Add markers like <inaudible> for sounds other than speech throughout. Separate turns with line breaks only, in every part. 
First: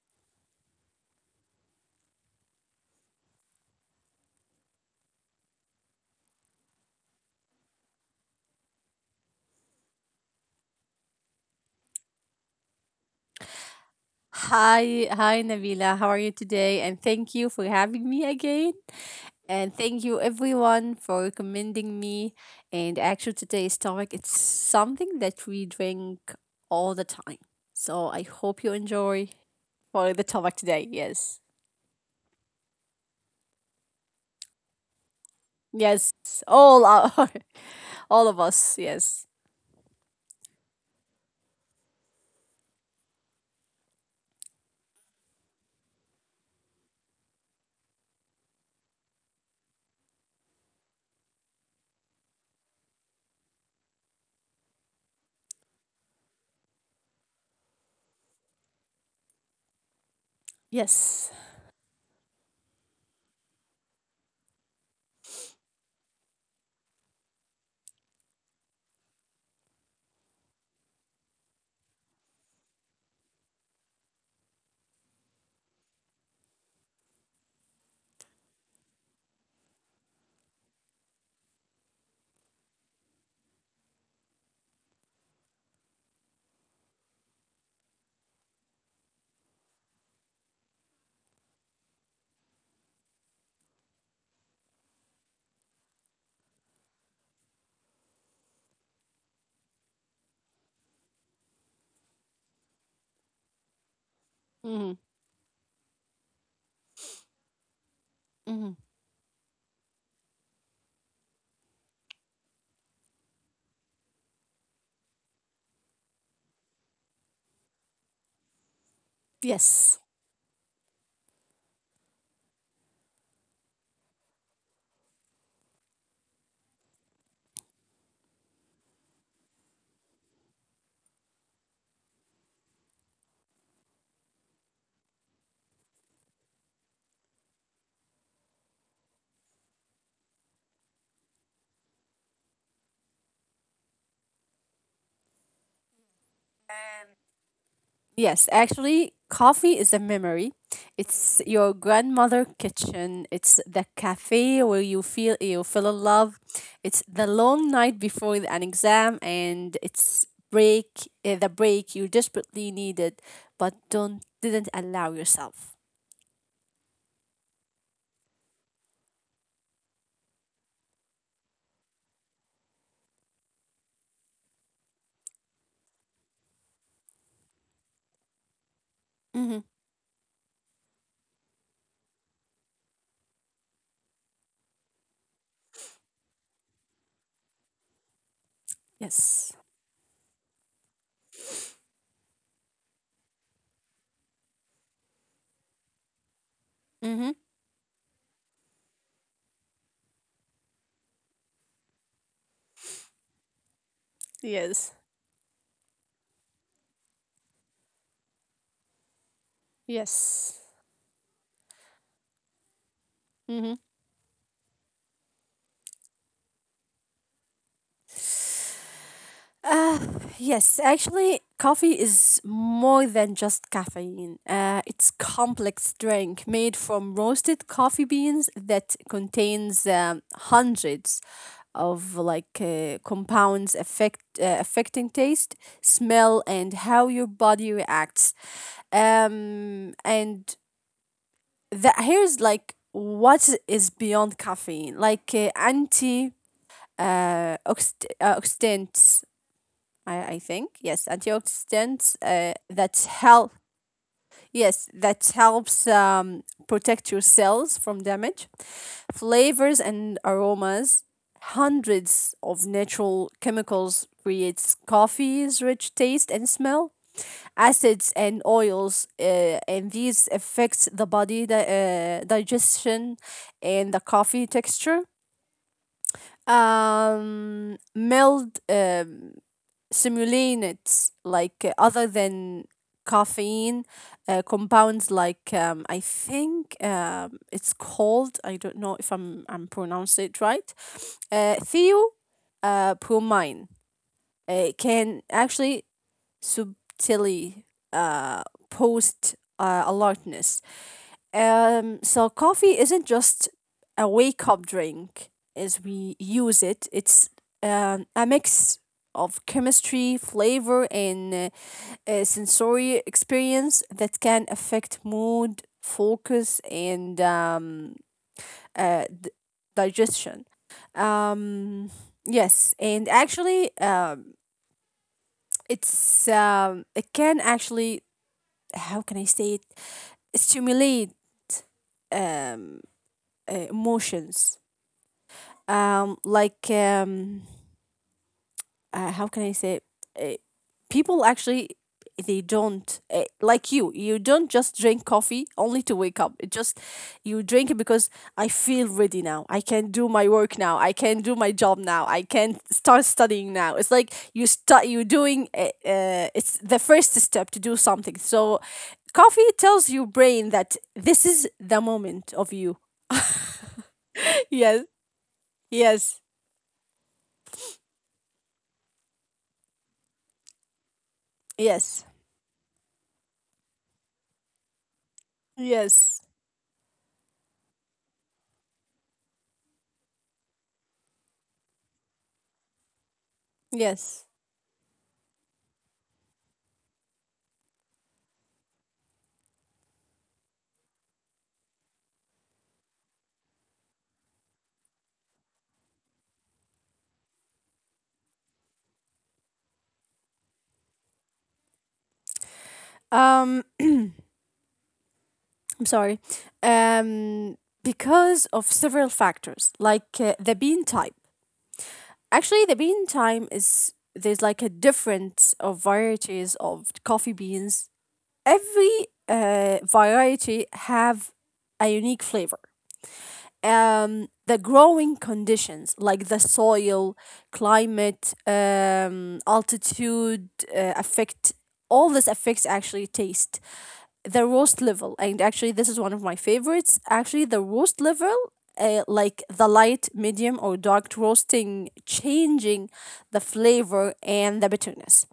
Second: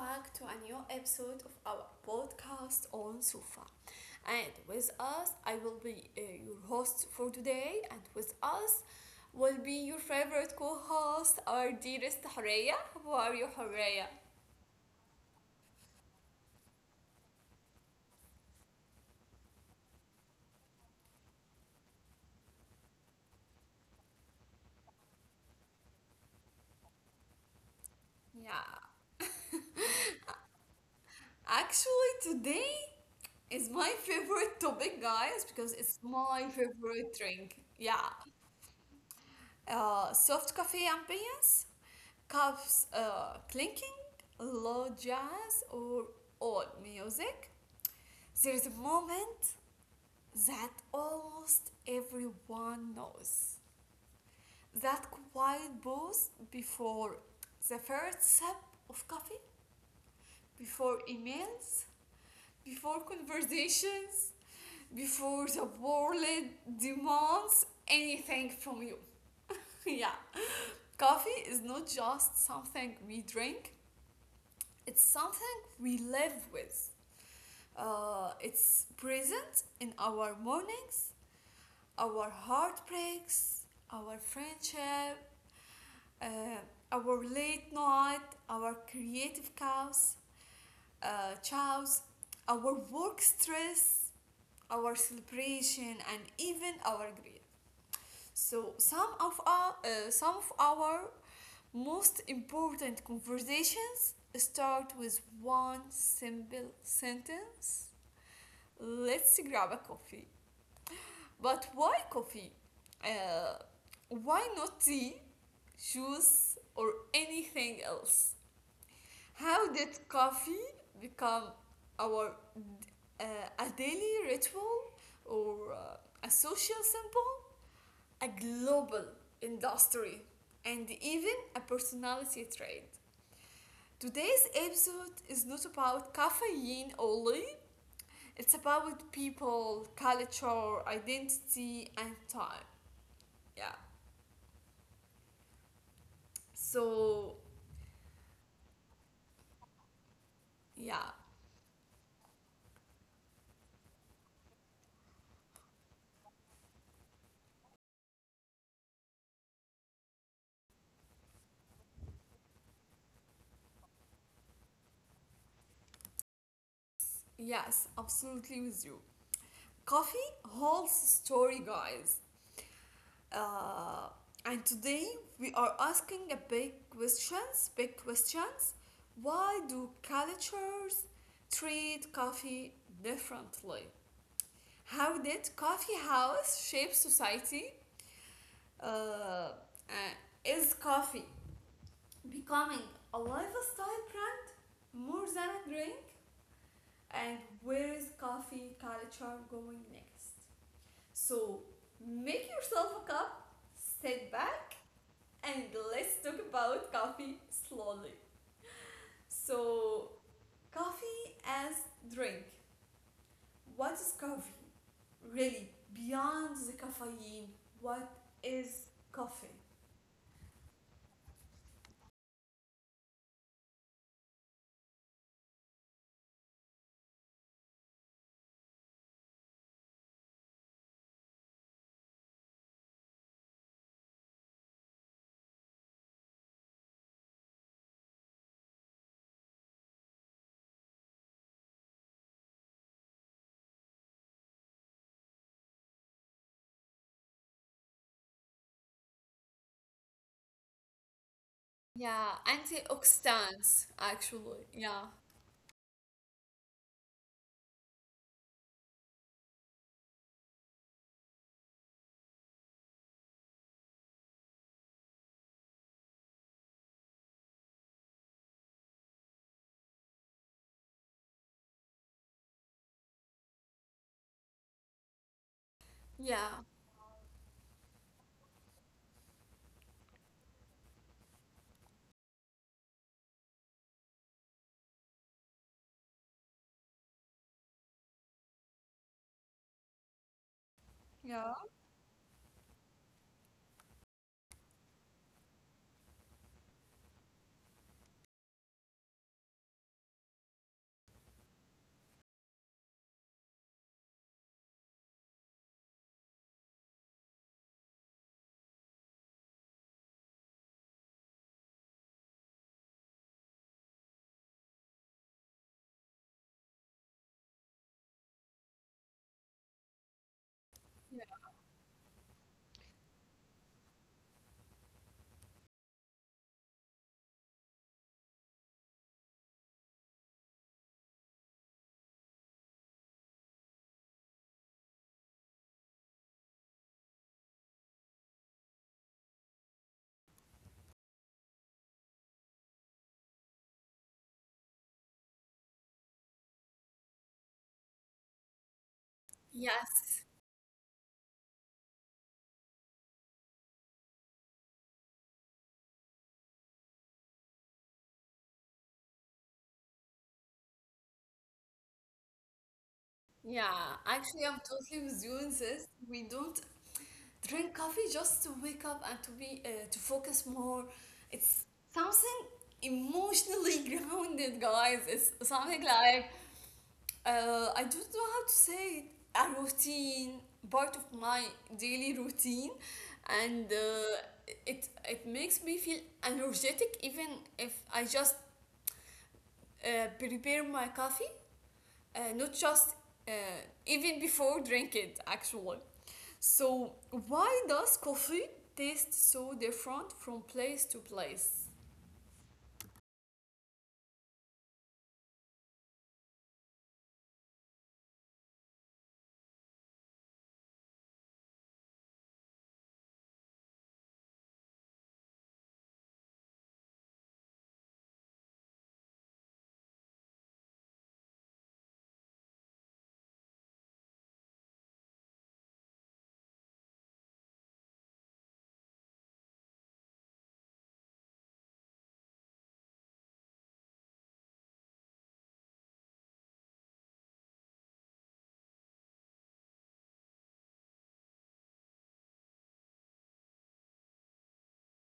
back to a new episode of our podcast on Sufa. And with us, I will be your host for today, and with us will be your favorite co host, our dearest Horea. How are you, Horea?
Hi, hi Nabila. How are you today? And thank you for having me again. And thank you everyone for recommending me. And actually today's topic it's something that we drink all the time. So I
Yeah,
hope you enjoy for the topic today. Yes.
actually, today is my favorite topic, guys, because
Yes.
it's my
All our
favorite drink.
<laughs>
Yeah,
all of us. Yes.
soft cafe ambience, cups clinking, low jazz or old music. There is a moment that almost everyone knows. That quiet pause before the first sip of coffee, before
Yes.
emails, before conversations, before the world demands anything from you. <laughs> Yeah. Coffee is not just something we drink. It's something we live with. It's present in our mornings, our heartbreaks, our friendship, uh, our late night, our creative chaos, chows, our work stress, our celebration, and even our grief. So some of our most important conversations
Mm-hmm.
start with one simple sentence.
Mm-hmm.
Let's grab a coffee. But why coffee? Uh, why not tea, juice, or anything else? How
Yes.
did coffee become our uh, a daily ritual or a social symbol, a global industry, and even a personality trait? Today's episode is not about caffeine only. It's about people, culture, identity, and time. Yeah. So,
Yes, actually, coffee is a memory.
yeah.
It's your grandmother' kitchen. It's the cafe where you feel in love. It's the long night before an exam, and the break you desperately needed, but don't didn't allow yourself.
Yes, absolutely with you. Coffee holds story, guys. Uh, and today we are asking a big questions, big questions. Why
Mm-hmm.
do cultures treat coffee differently? How did coffee house shape society? Uh,
Yes.
uh, is coffee becoming a lifestyle brand more than a drink,
Mm-hmm.
and where is coffee culture going next? So make yourself a cup, sit back,
Yes.
and let's talk about coffee slowly. So
Yes.
coffee as drink,
Mm-hmm.
what is coffee really beyond the caffeine, what is coffee?
Yes, actually, coffee is more than just caffeine. It's complex drink made from roasted coffee beans that contains hundreds of compounds affecting taste, smell, and how your body reacts. And that here's like what is beyond caffeine, anti oxidants, I think, yes, antioxidants
Yeah,
that
antioxidants actually. Yeah,
helps protect your cells from damage. Flavors and aromas, hundreds of natural chemicals creates coffee's rich taste and smell. Acids and oils, and these affects the body digestion and the coffee texture.
yeah,
Mild, simulants like, other than caffeine, compounds like, I think, it's called, I don't know if I'm pronouncing it right,
yeah
theo bromine can actually subtly uh, post alertness. So coffee isn't just a wake up drink as we use it. It's a mix of chemistry, flavor, and a sensory experience that can affect mood, focus, and uh, d- digestion. Um, yes, and actually, it can actually, how can I say it, stimulate um, emotions. Um like how can I say it? Uh, people actually they don't like you don't just drink coffee only to wake up. It just, you drink it because I feel ready now, I can
yeah.
do my work now, I can do my job now, I can start studying now. It's like you start, you are doing, it's the first step to do something. So coffee tells your brain that this is the moment of you.
Yeah,
<laughs>
actually, I'm
Yes.
totally with you in this.
Yes.
We don't drink coffee just to wake up and to be to focus more. It's
Yes.
something emotionally <laughs> grounded, guys. It's something
Yes.
like I don't know how to say it. A routine, part of my daily routine, and
Yes.
it makes me feel energetic even if I just prepare my coffee, not just, uh, even before drink it actually. So why does coffee taste so different from place to place?
Um, I'm sorry. Um, because of several factors, like the bean type. Actually, the bean type is, there's like a difference of varieties of coffee beans. Every variety have a unique flavor. The growing conditions, like the soil, climate, altitude, affect all this affects actually taste. The roast level, and actually this is one of my favorites, actually the roast level, like the light, medium, or dark roasting, changing the flavor and the bitterness.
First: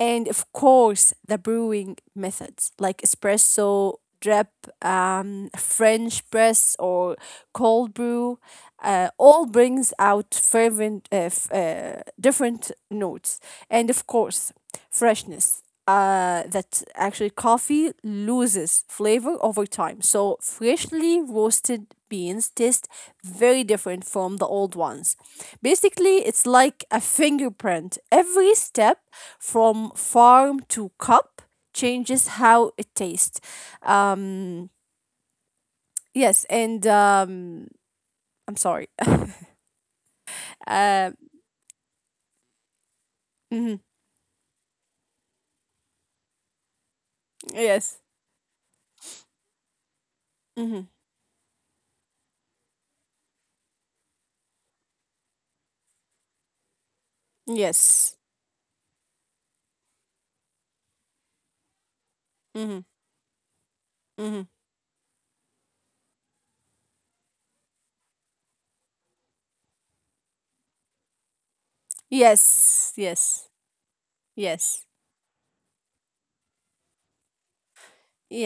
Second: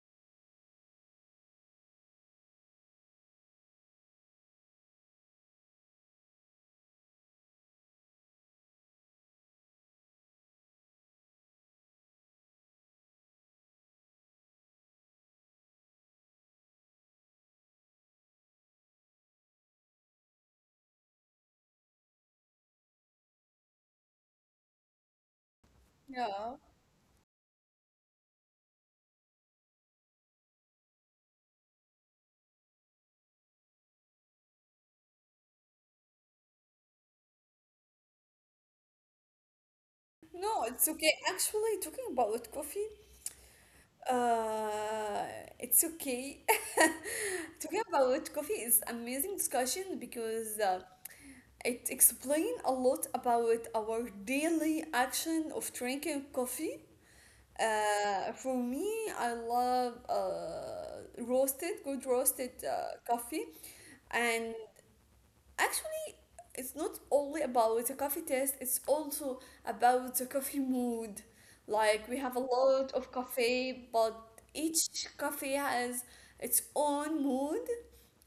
And of course the brewing methods, like espresso, drip, french press, or cold brew, all brings out fervent, different notes, and of course, freshness. That actually coffee loses flavor over time. So freshly roasted beans taste very different from the old ones. Basically, it's
Yeah.
like a fingerprint. Every step from farm to cup changes how it tastes. Um, yes, and I'm sorry. <laughs>
No, it's okay.
Uh,
Actually, talking about coffee,
mhm.
Uh, it's okay. <laughs> Talking
Yes.
about coffee is amazing discussion because
Mm-hmm.
it explains a lot about our daily action of drinking coffee.
Yes.
For me, I love roasted, good roasted
Mm-hmm.
coffee,
Mm-hmm.
and actually, it's not only about the coffee taste, it's also about the coffee mood. Like, we have a
Yes.
lot of
Yes.
coffee, but
Yes.
each coffee has its own mood,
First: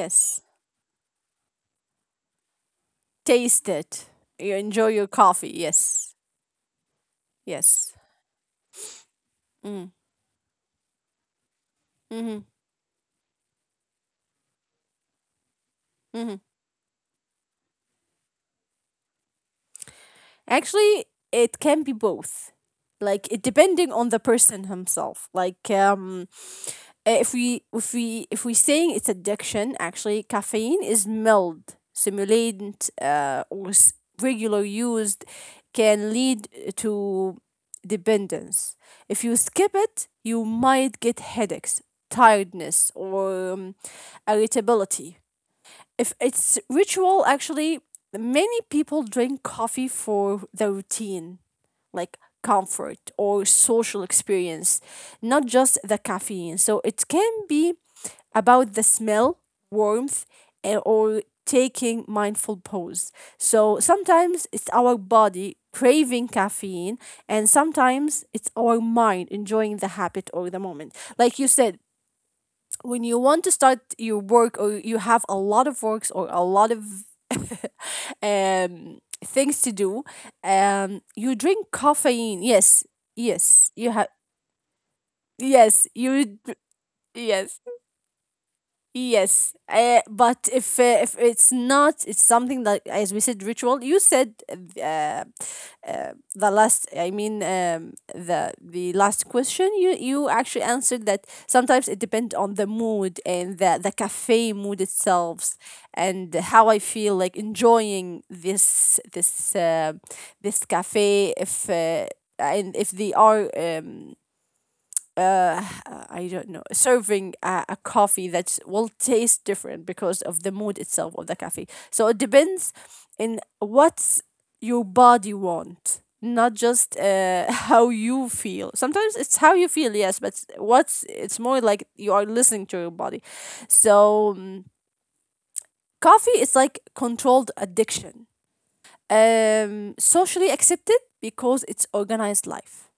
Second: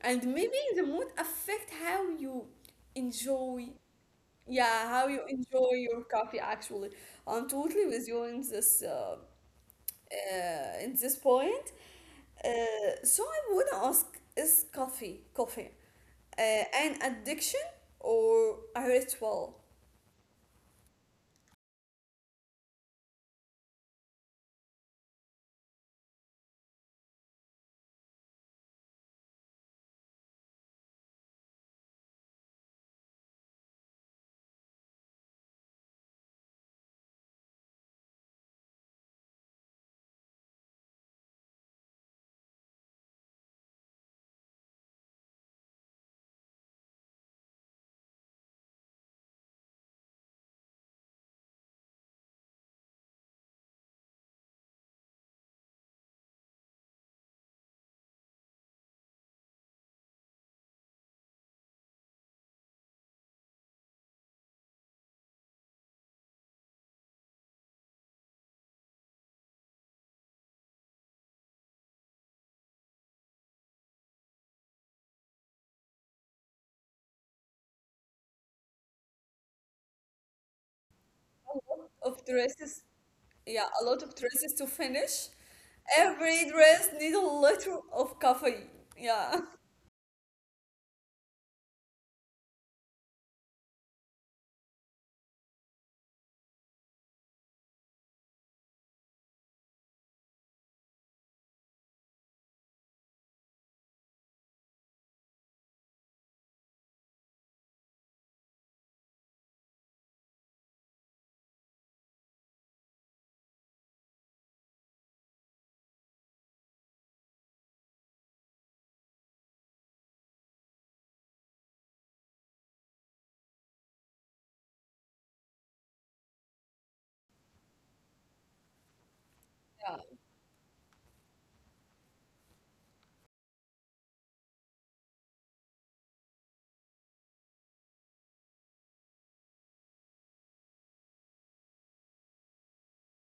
and maybe the mood affect how you enjoy,
Taste it. You
yeah,
enjoy
how
your
you
coffee.
enjoy your
Yes.
coffee actually. I'm totally
Yes.
with you in this uh,
Mm-hmm.
uh, in this point.
Mm-hmm.
So I want to ask, is coffee, uh,
Mm-hmm.
an addiction or a ritual?
Actually, it can be both. Like, it depending on the person himself. If we if we if we're saying it's addiction, actually caffeine is mild stimulant, regular used can lead to dependence. If you skip it, you might get headaches, tiredness, or irritability. If it's ritual, actually many people drink coffee for the routine, like comfort or social experience, not just the caffeine. So it can be about the smell, warmth, or taking mindful pause. So sometimes it's our body craving caffeine, and sometimes it's our mind enjoying the habit or the moment. Like you said, when you want to start your work or you have a lot of works or a lot of <laughs> things to do,
A
you
lot
drink
of
caffeine.
dresses,
Yes,
yeah, a
yes,
lot of
you have.
dresses to finish.
Yes,
Every
you.
dress needs a little
Yes.
of coffee. Yeah,
Yes, but if it's not, it's something that, as we said, ritual. You said, the last. I mean, the last question. You actually answered that sometimes it depends on the mood and the cafe mood itself, and how I feel like enjoying this cafe. If and if they are uh, I don't know, serving a coffee that will taste different because of the mood itself of the coffee. So it depends in what your body want, not just <laughs> how you feel. Sometimes it's how
yeah,
you feel, yes, but what's it's more like you are listening to your body. So, coffee is like controlled addiction, socially accepted because it's organized life.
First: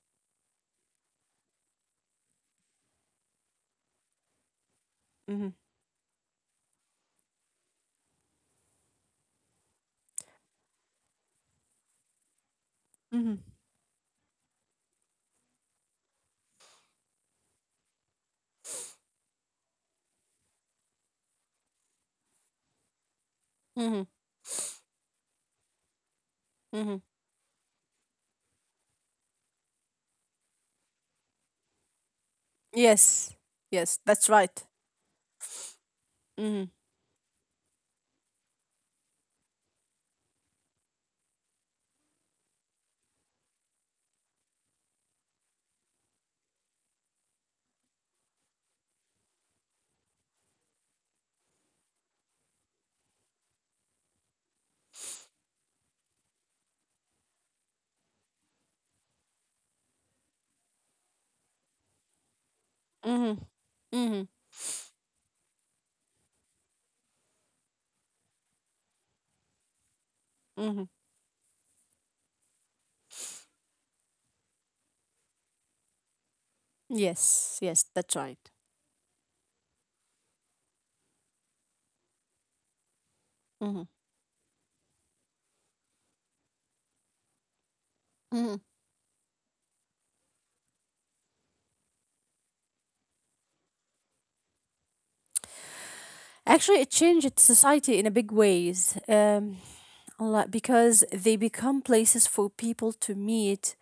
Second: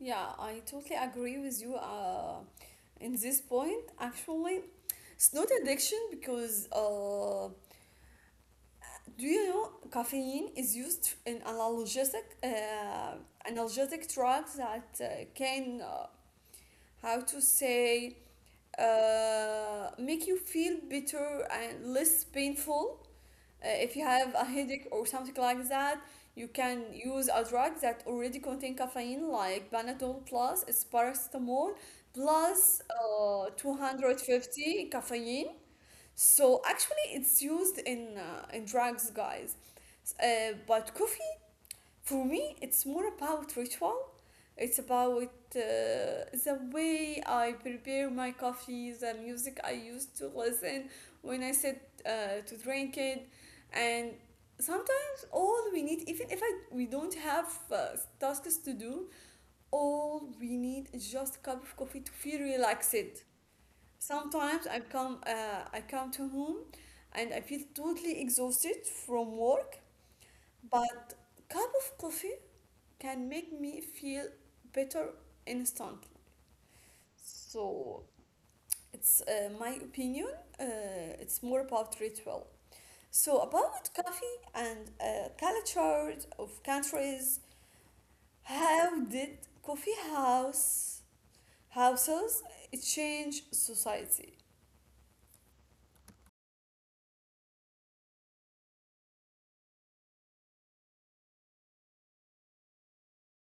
yeah. I totally agree with you. In this point, actually, it's not
Mm-hmm.
addiction because, do you know caffeine is used in analgesic uh,
Mm-hmm.
analgesic drugs that can, how to say, make you feel better and less painful. If you have a headache or something like that, you can
Mm-hmm.
use a drug that already contain caffeine, like Panadol Plus. It's paracetamol plus
Yes, yes, that's right.
250 caffeine. So
Mm-hmm.
actually, it's used in in drugs, guys. But coffee, for me, it's more about ritual. It's about the way I prepare my coffee, the music I used to listen when I said to drink it, and sometimes all we need, even if we don't have tasks to do, all we need is just a cup of coffee to feel relaxed.
Mm-hmm. Mm-hmm.
Sometimes I come to home and I feel totally exhausted from work,
Mm-hmm.
but cup of coffee can make me feel better instantly.
Yes, yes,
So
that's right.
it's my opinion. It's more about ritual. So
Mm-hmm.
about coffee and cultures of countries,
Mm-hmm.
how did coffee house houses change society?
Actually, it changed society in a big ways, a lot, because they become places for people to meet,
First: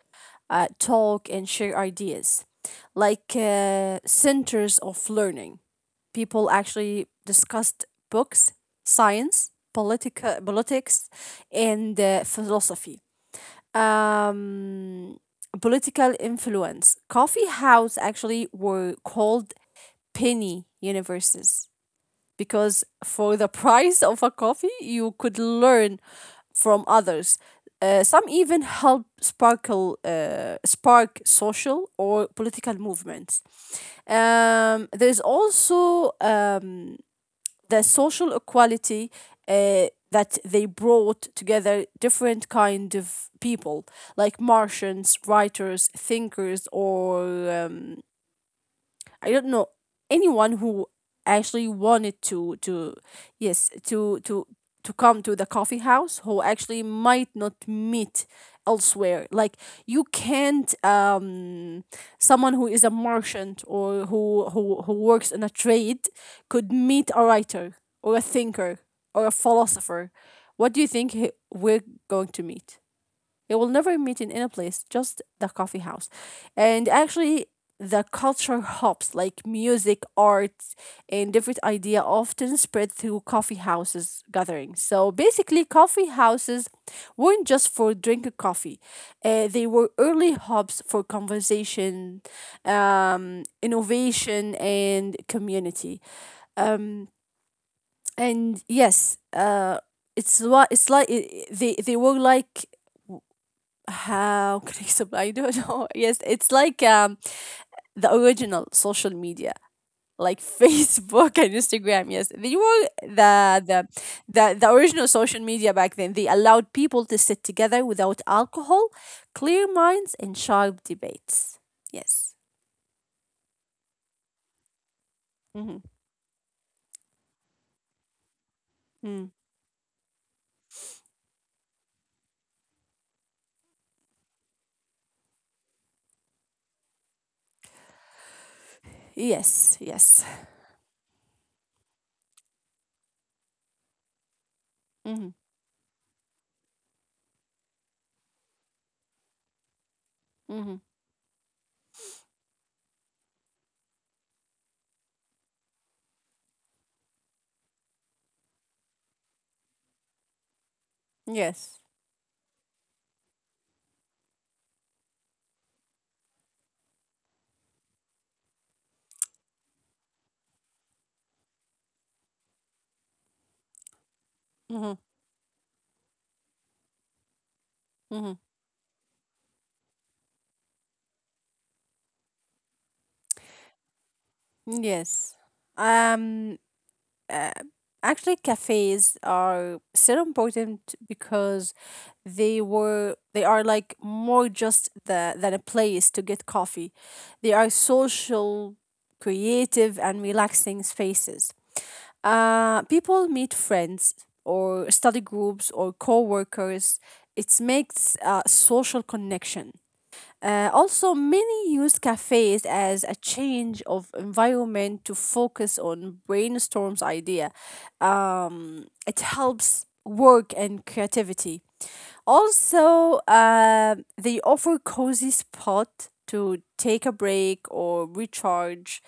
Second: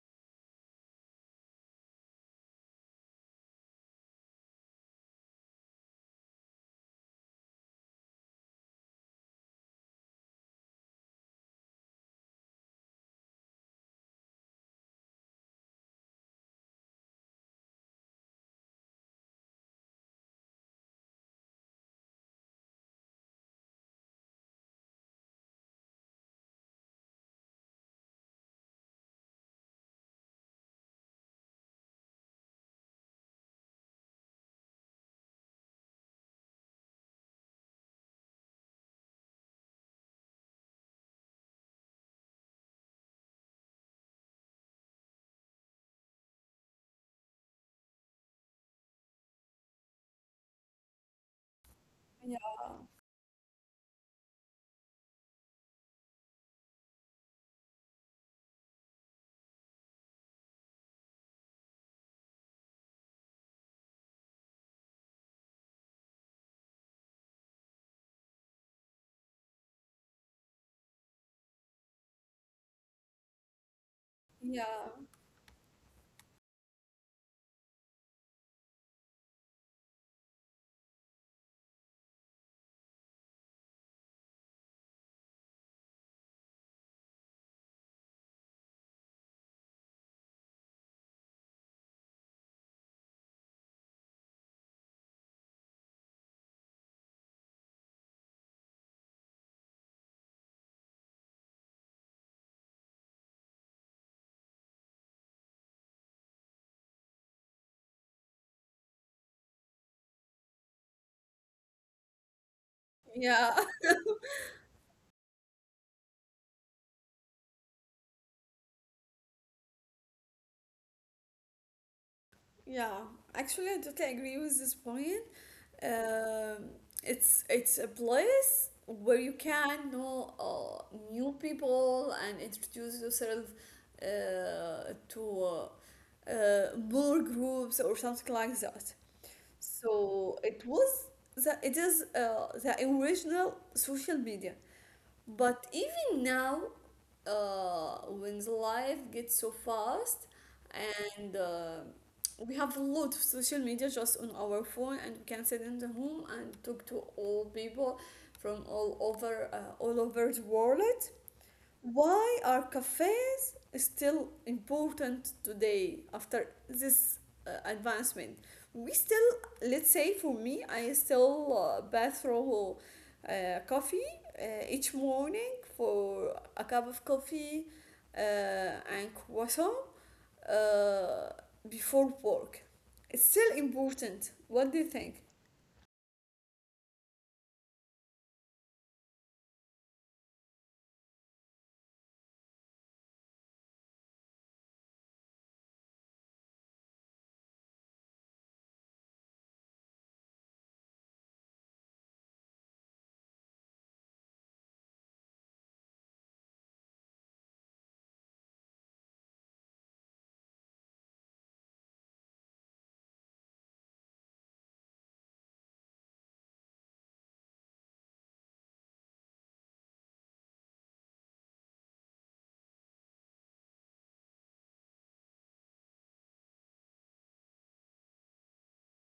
talk, and share ideas, like centers of learning. People actually discussed books, science, politics, and philosophy. um, political influence. Coffee house actually were called penny universes because for the <laughs> price of a coffee, you could learn from others. Some even help spark social or political movements. There's also the social equality, uh, that they brought together different kind of people, like martians, writers, thinkers, or um, I don't know, anyone who actually wanted
Yeah,
to yes, to come to the coffee house, who actually might not meet elsewhere. Like, you can't someone who is a merchant or who works in a trade could meet a writer or a thinker or a philosopher. What do you think, we're going to meet? You will never meet in any
yeah,
place, just the coffee house. And actually, the culture hops like music, arts, and different idea often spread through coffee houses gatherings. So basically, coffee houses weren't just for drinking coffee; they were early hubs for conversation, innovation, and community. Um, and yes, it's what it's like. They were like, how <laughs> can I explain? I don't know. <laughs> Yes, it's like the original social media, like <laughs> Facebook and Instagram. Yes, they were
yeah.
the original social media back then. They allowed people to sit together without alcohol, clear minds, and sharp debates. Yes.
Yeah, actually, I totally agree with this point.
Mm-hmm.
Um, it's a place where
Mm.
you can know new people and introduce yourself to more groups or something like that.
Yes. Yes.
So it was the it is the original social media.
Mm-hmm.
But even now, when the life gets so fast
Mm-hmm.
and, we have a lot of social media just on our phone and we can sit in the home and talk to all people from all over the world.
Yes.
Why are cafes still important today after this advancement? We still, let's say for me, I still bath through uh, coffee
Mm-hmm.
each morning for a cup of coffee and croissant uh, before work. It's still important, what do
Mm-hmm.
you think?
Yes. Um. uh, actually cafes are so important because they are like more just than a place to get coffee. They are social, creative, and relaxing spaces. People meet friends or study groups or co-workers. It makes a social connection. Also, many use cafes as a change of environment to focus on brainstorms idea. It helps work and creativity. Also, they offer cozy spot to take a break or recharge.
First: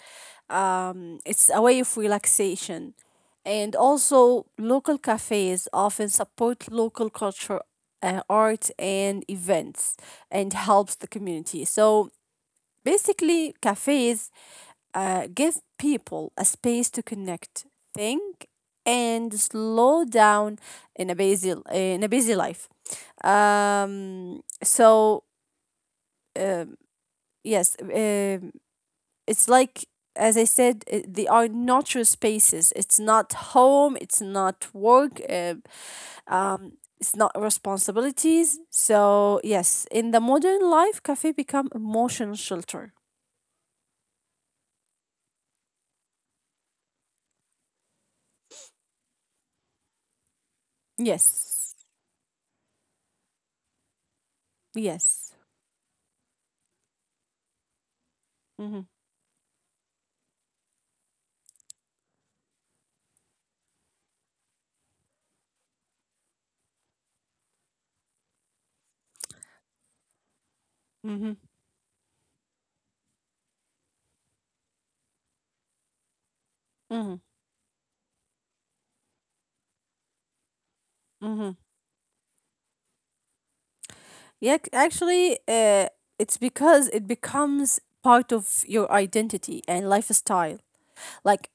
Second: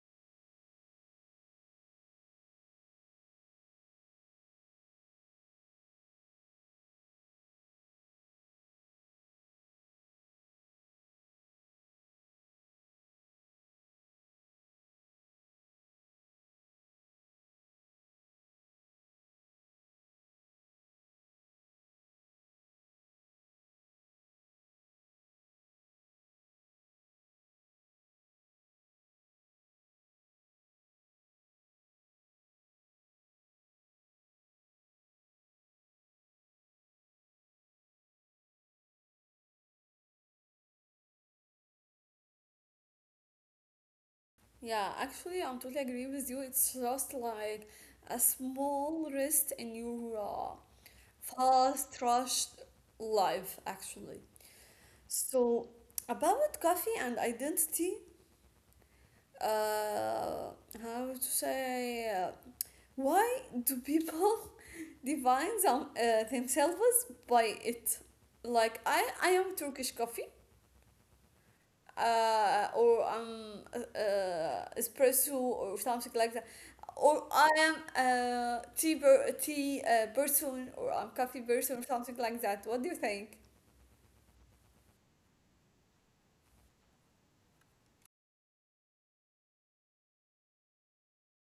It's a way of relaxation. And also, local cafes often support local culture, art, and events, and helps the community. So basically, cafes give people a space to connect, think, and slow down in a busy life. So um, yes, it's like, as I said, they are not your spaces. It's not home. It's not work. Um, it's not responsibilities. So yes, in the modern life, cafe become emotional shelter.
Yeah, actually, I'm totally agree with you. It's just like a small rest in your
Yes,
fast rushed life, actually.
yes.
So, about coffee and identity,
Mm-hmm.
uh, how to say, why do people <laughs> define themselves by it? Like, I am Turkish coffee
Mm-hmm.
or espresso or something like that.
Mm-hmm.
Or I am a tea person, or I'm coffee
Mm-hmm.
person or something like that. What do you think?
Yeah, actually, it's because it becomes part of your identity and lifestyle. Like,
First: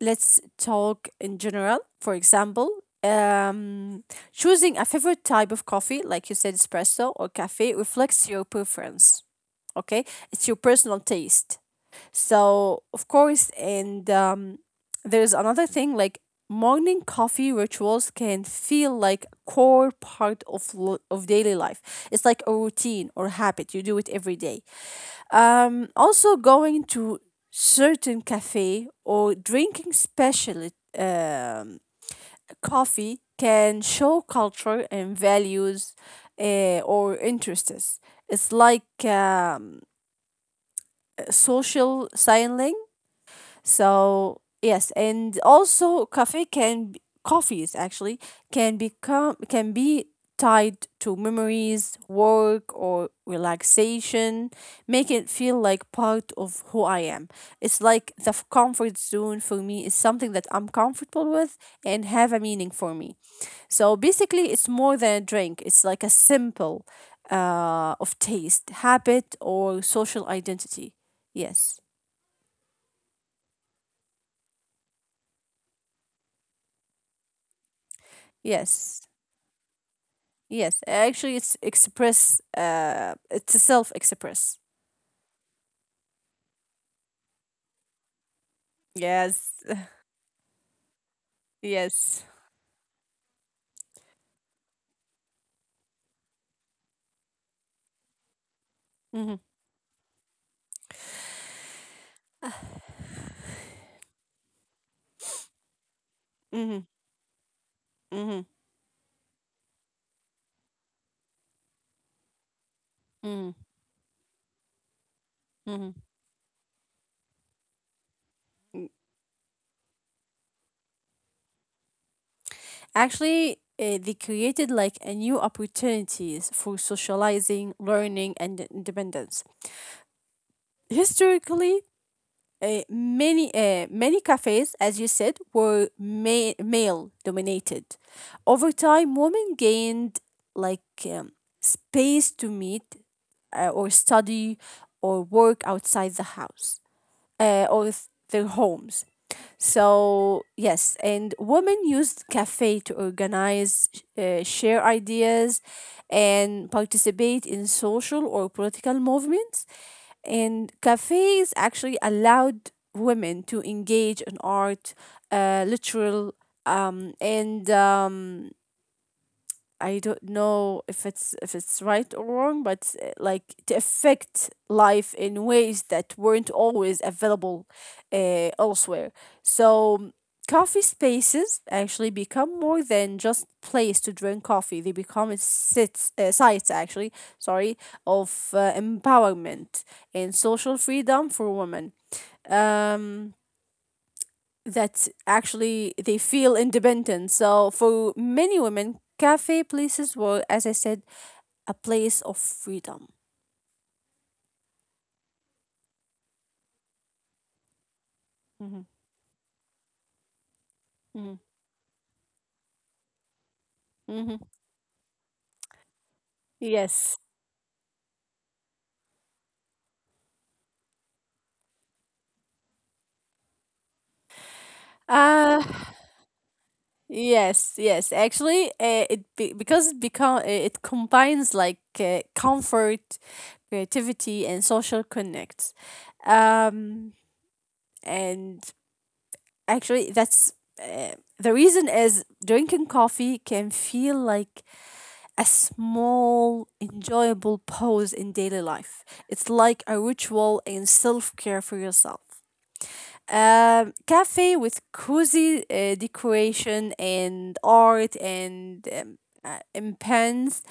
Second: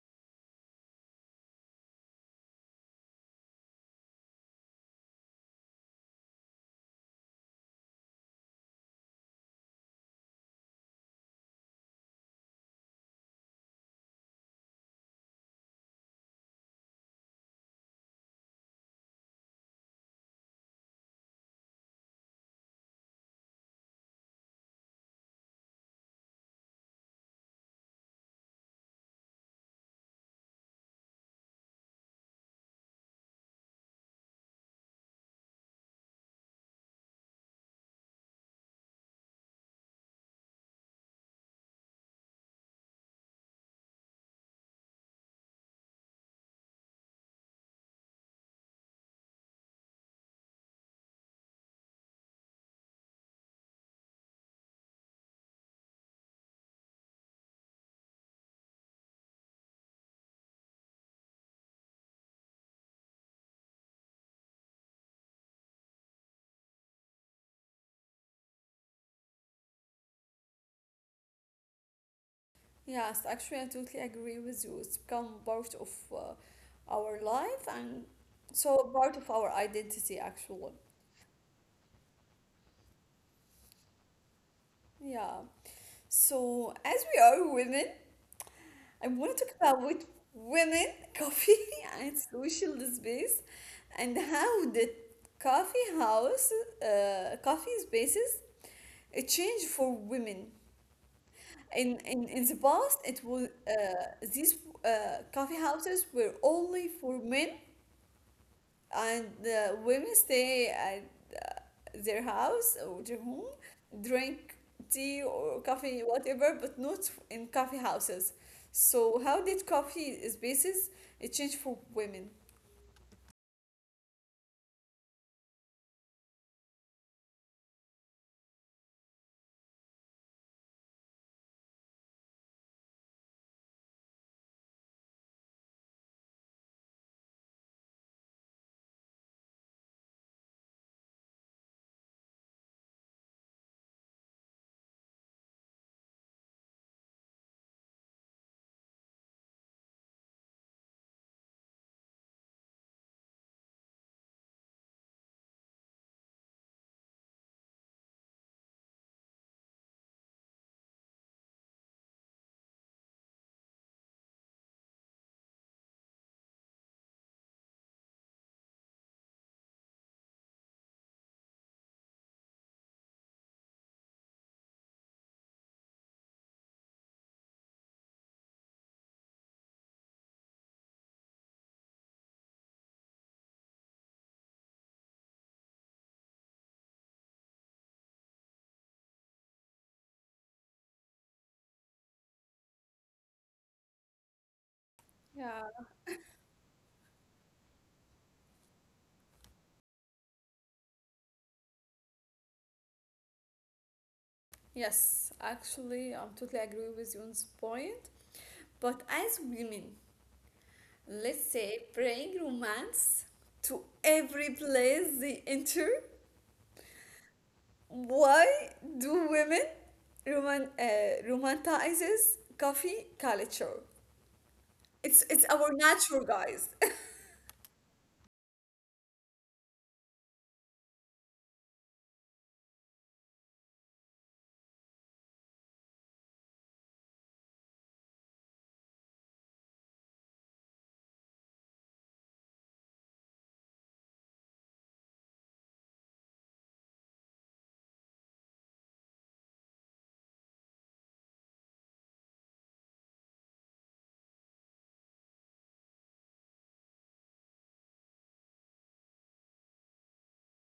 let's talk in general. For example, um, choosing a favorite type of coffee, like you said, espresso or cafe, reflects your preference. Okay, it's your personal taste. So, of course, and there's another thing like morning coffee rituals can feel like core part of daily life. It's like a routine or habit. You do it every day. Also going to certain cafe or drinking special um, coffee can show culture and values or interests. It's like a social signaling. So yes, and also coffees actually can be tied to memories, work, or relaxation, make it feel like part of who I am. It's like the comfort zone for me is something that I'm comfortable with and have a meaning for me. So basically, it's more than a drink. It's like a symbol of taste, habit, or social identity. Yes.
Yes, actually, I totally agree with you. It's become part of our life and so
Yes.
part of our identity, actually.
Yes, actually, it's express. It's a self express.
Yeah. So, as we are women, I want to talk
Yes,
about with women, <laughs>
<laughs>
coffee, and
yes.
social space, and how the coffee house, coffee spaces, it
Mhm,
changed for women. In the past, it was these coffee houses were
mhm,
only for men
mhm,
and the women stay at uh, their house or their home,
mhm,
drink tea or coffee,
mhm.
whatever, but not in coffee houses.
Mm.
So how did coffee spaces it change for women?
Actually, they created like a new opportunities for socializing, learning, and independence. Historically, many cafes, as you said, were male dominated. Over time, women gained like um, space to meet or study or work outside the house or their homes. So, yes, and women used cafe to organize, share ideas, and participate in social or political movements. And cafes actually allowed women to engage in art, literal, and I don't know if it's right or wrong, but like to affect life in ways that weren't always available elsewhere. So coffee spaces actually become more than just place to drink coffee. They become a sites, actually, sorry, of empowerment and social freedom for women. Um, that
Yeah,
actually they feel independent. So for many women, cafe places were, as I said, a place of freedom.
yes, actually, I totally agree with you on this point.
Mm-hmm.
But as women,
Mm-hmm.
let's say bring romance to
Mm-hmm.
every place they enter.
Yes.
Why do women romanticizes coffee culture? It's our
Uh
nature, guys. <laughs>
yes, yes. Actually, because it combines like comfort, creativity, and social connects. Um, and actually, that's The reason is drinking coffee can feel like a small, enjoyable pause in daily life. It's like a ritual and self care for yourself. Cafe with cozy decoration and art and impens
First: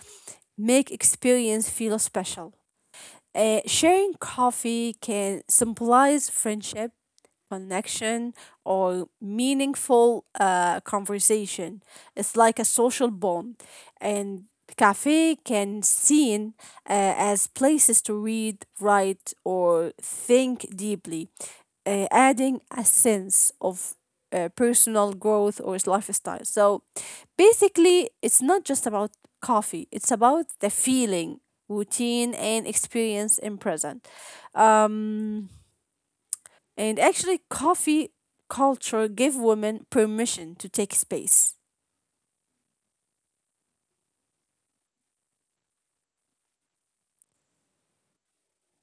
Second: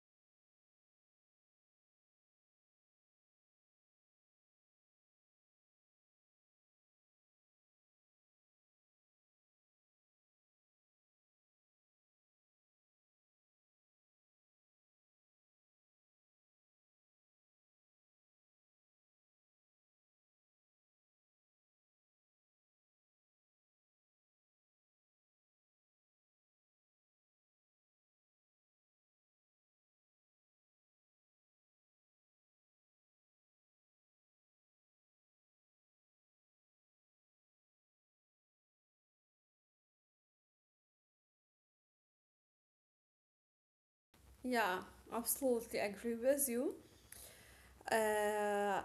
make experience feel special. Sharing coffee can symbolize friendship, connection, or meaningful conversation. It's like a social bond, and cafe can seen as places to read, write, or think deeply, adding a sense of personal growth or his lifestyle. So basically, it's not just about coffee, it's about the feeling, routine, and experience in present. Um, Coffee culture give women permission to take space.
Yeah, absolutely agree with you. Uh,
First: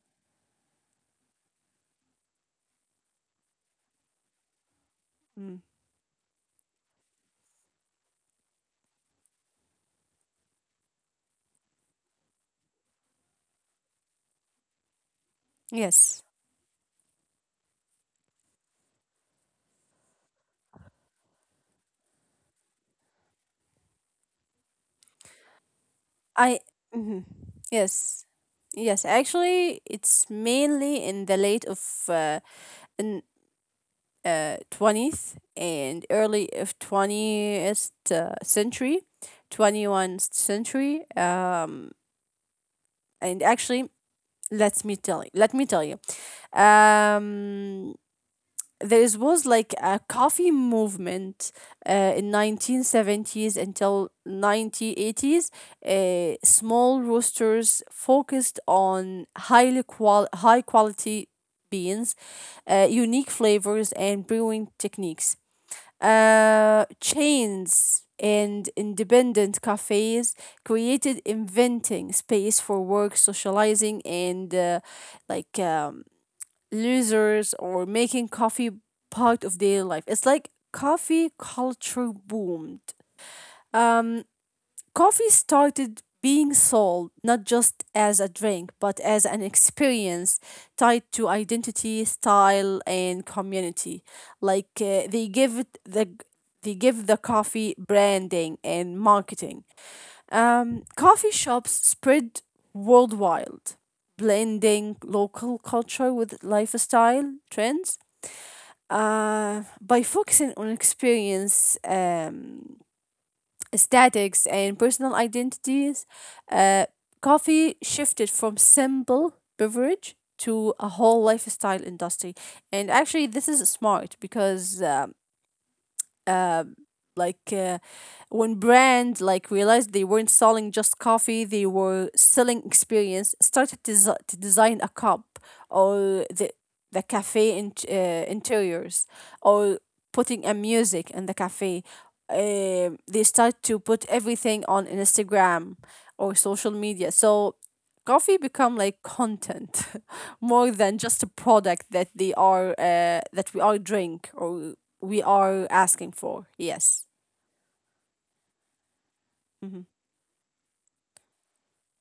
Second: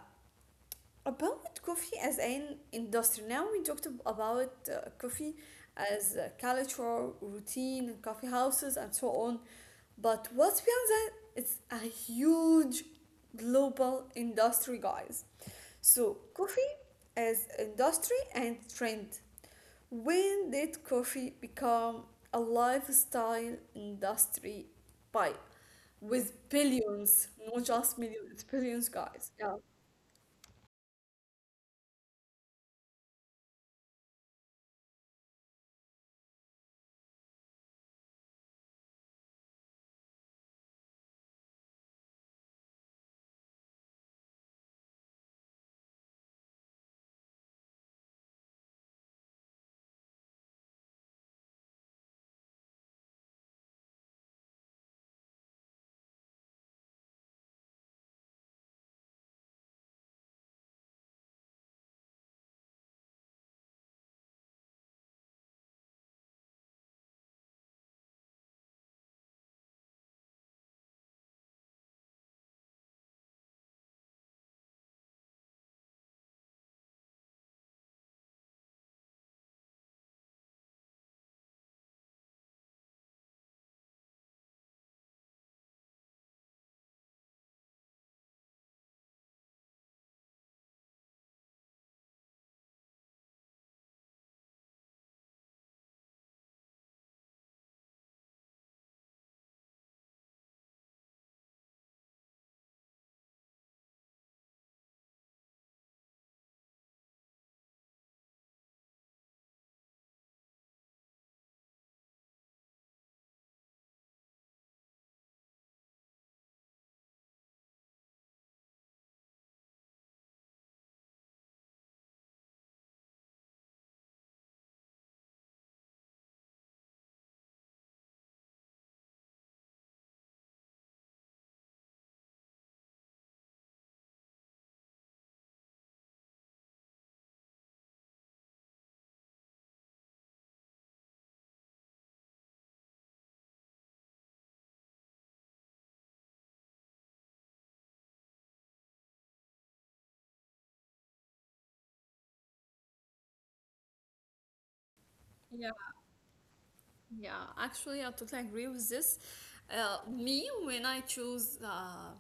About coffee as an industry, now we talked about coffee
Mm.
as a culture, routine, and coffee houses, and so on. But what's beyond that? It's a huge global industry, guys. So,
Yes.
coffee as industry and trend. When did coffee become a lifestyle industry by with
I.
billions,
Mhm.
not just millions,
Yes.
it's billions,
Yes,
guys? Yeah.
actually, it's mainly in the late of uh, in 20th and early of 20th century, 21st century. And actually Let me tell you, um, there was like a coffee movement in 1970s until 1980s. Small roasters focused on high quality beans, unique flavors and brewing techniques. Chains and independent cafes created inventing space for work, socializing, and like um, losers or making coffee part of their life. It's like coffee culture boomed. Um, Coffee started being sold not just as a drink, but as an experience tied to identity, style, and community. Like uh, they give it the they give the coffee branding and marketing. Coffee shops spread worldwide, blending local culture with lifestyle trends. By focusing on experience, aesthetics and personal identities, uh, coffee shifted from simple beverage to a whole lifestyle industry. And actually, this is smart because like uh, when brands like realized they weren't selling just coffee, they were selling experience, started design a cup or the cafe in, interiors or putting a music in the cafe. They start to put everything on Instagram or social media, so coffee become like content <laughs> more than just a product that they are that we are drink or we
Yeah.
are asking for, yes.
Yeah, actually, I totally agree with this.
Mhm.
Me, when I choose,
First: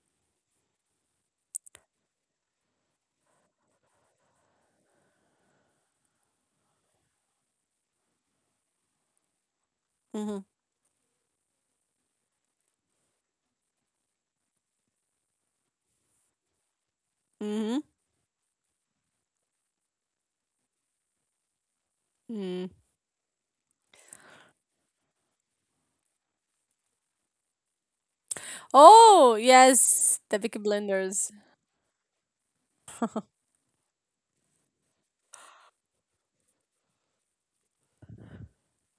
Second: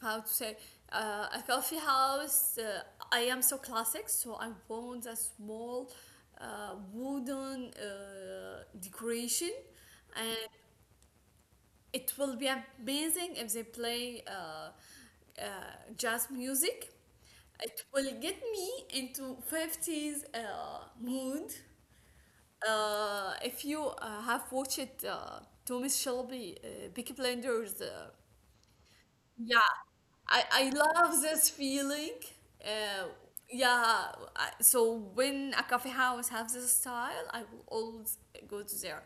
how to say, a coffee house, I am so classic, so I want a small wooden decoration, and
Mhm.
it will be amazing if they play uh, jazz music. It
Mhm.
will get me into '50s mood.
Mm.
If you have watched Thomas Shelby, Peaky Blinders,
Oh,
yeah,
yes, the Vicky
I love
blenders.
this feeling. Uh, yeah, I, so when a coffee house has this style, I will always go to there.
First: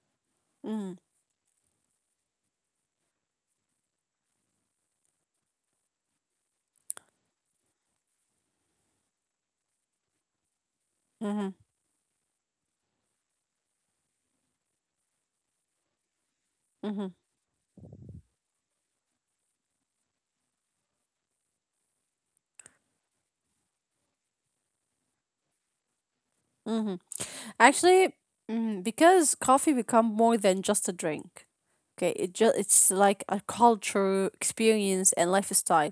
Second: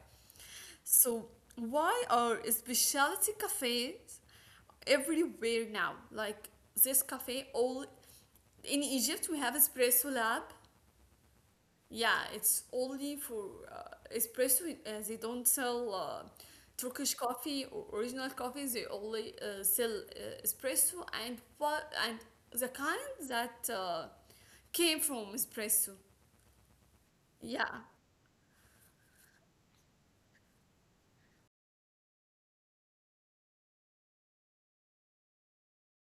Mhm.
So why are specialty cafes everywhere now? Like this cafe, all in Egypt we have espresso lab.
Mhm.
Yeah, it's only for espresso. They don't sell Turkish
Mhm.
coffee or original coffee. They only sell espresso and what and the kind that came from espresso.
Mhm.
Yeah,
Actually, mm, because coffee become more than just a drink. Okay, it's like a culture, experience, and lifestyle,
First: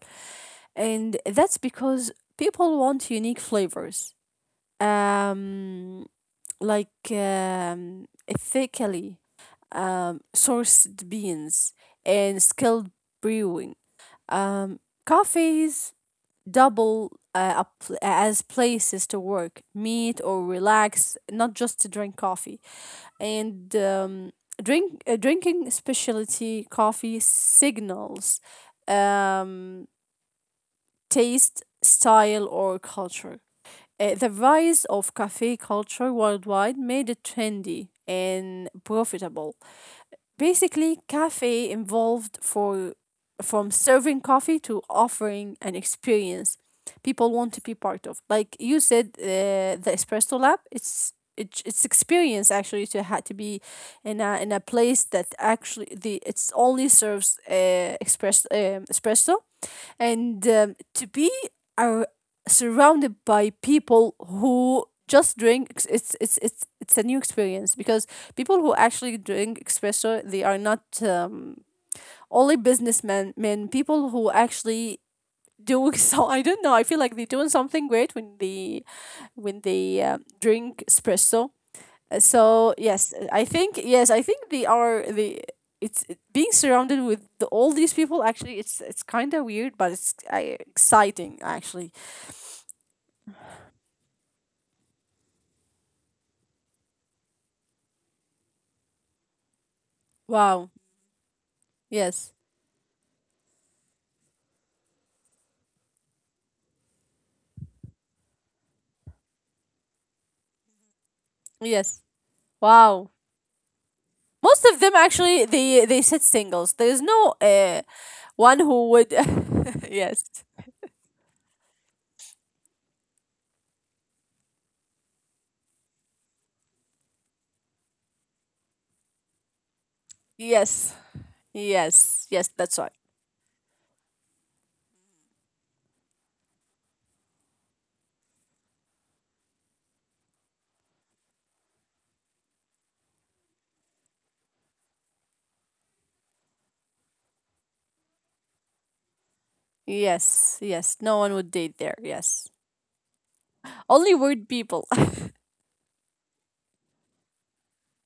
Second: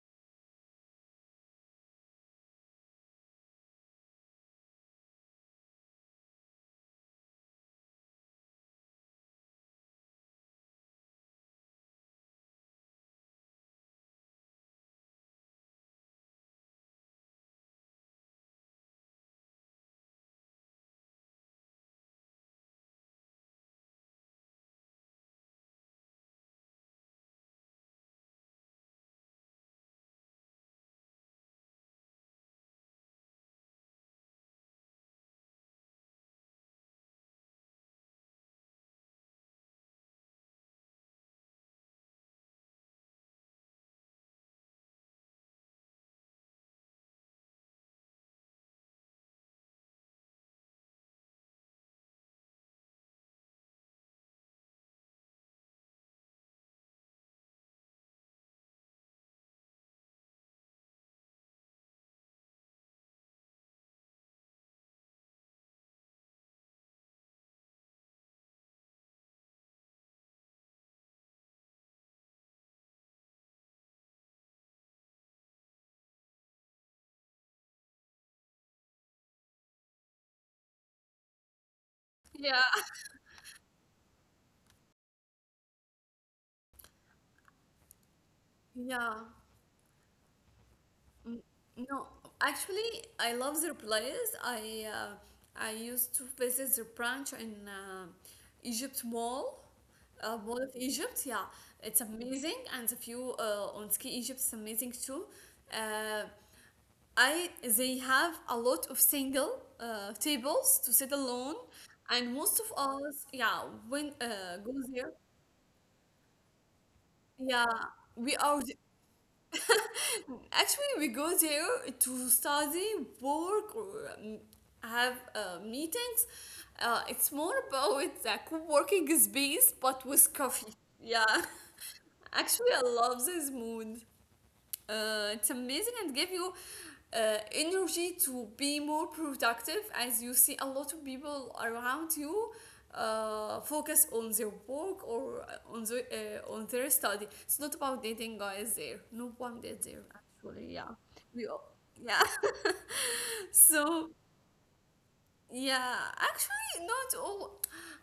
and that's because people want unique flavors. Um, Ethically sourced beans and skilled brewing. Um, Coffees double as places to work, meet or relax, not just to drink coffee. And drinking specialty coffee signals um, taste, style, or culture. The rise of cafe culture worldwide made it trendy and profitable. Basically, cafe involved for from serving coffee to offering an experience people want to be part of. Like you said, the espresso lab. It's experience actually to have to be in a place that actually the it's only serves express espresso and to be ar- surrounded by people who just It's a new experience because people who actually drink espresso, they are not only businessmen men people who actually doing. <laughs> I don't know, I feel like they're doing something great when they drink espresso.
yeah,
So yes, I think, yes, I think they are the being surrounded with all these people. Actually, it's
<laughs>
it's
yeah.
kind of weird, but it's exciting actually.
No, actually, I love their place. I used to visit their branch in Egypt Mall, Mall of
Wow.
Egypt. Yeah, it's
Yes.
amazing, and the view on Ski Egypt is amazing too. Uh, I they have a lot of single tables to sit alone,
Yes.
and most of
Wow.
us, yeah, when
Most
go
of them
there,
actually they said singles. There's no
yeah, we are,
one who would <laughs> yes,
actually, we go there to study, work, or have meetings. It's more about the co-working space, but with coffee.
yes,
Yeah,
yes,
<laughs> actually,
that's
I
right.
love this mood. It's amazing and give you energy to be more productive as you see a lot of people around you focus on their work or on their study. It's not about dating guys there. No one did there,
Yes,
actually. Yeah.
yes, no one would
We all,
date there,
yeah.
yes.
<laughs>
Only
So,
weird people. <laughs>
yeah, actually, not all.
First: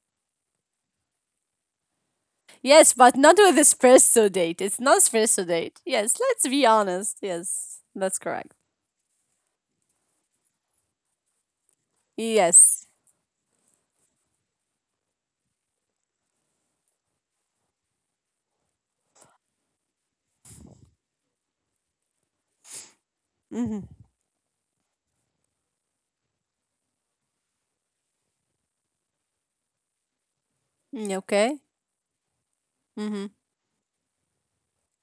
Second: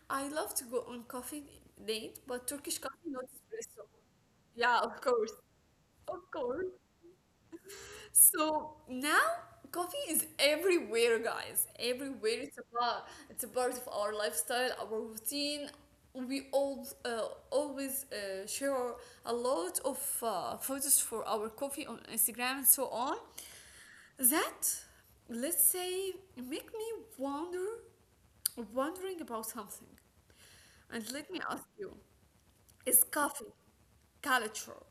I love to go on coffee date, but Turkish
Yes,
coffee,
but
not
not with
espresso.
espresso date.
Yeah,
It's
of
not
course.
espresso date. Yes,
Of
let's be
course.
honest. Yes, that's correct.
So now coffee is everywhere, guys. Everywhere.
Yes.
It's a part of our lifestyle, our routine. We all always share a lot of photos for our coffee on Instagram and so on.
Mm-hmm.
That let's say make me wonder, wondering about something.
Mm,
And let
okay.
me ask you, is
Mm-hmm.
coffee culture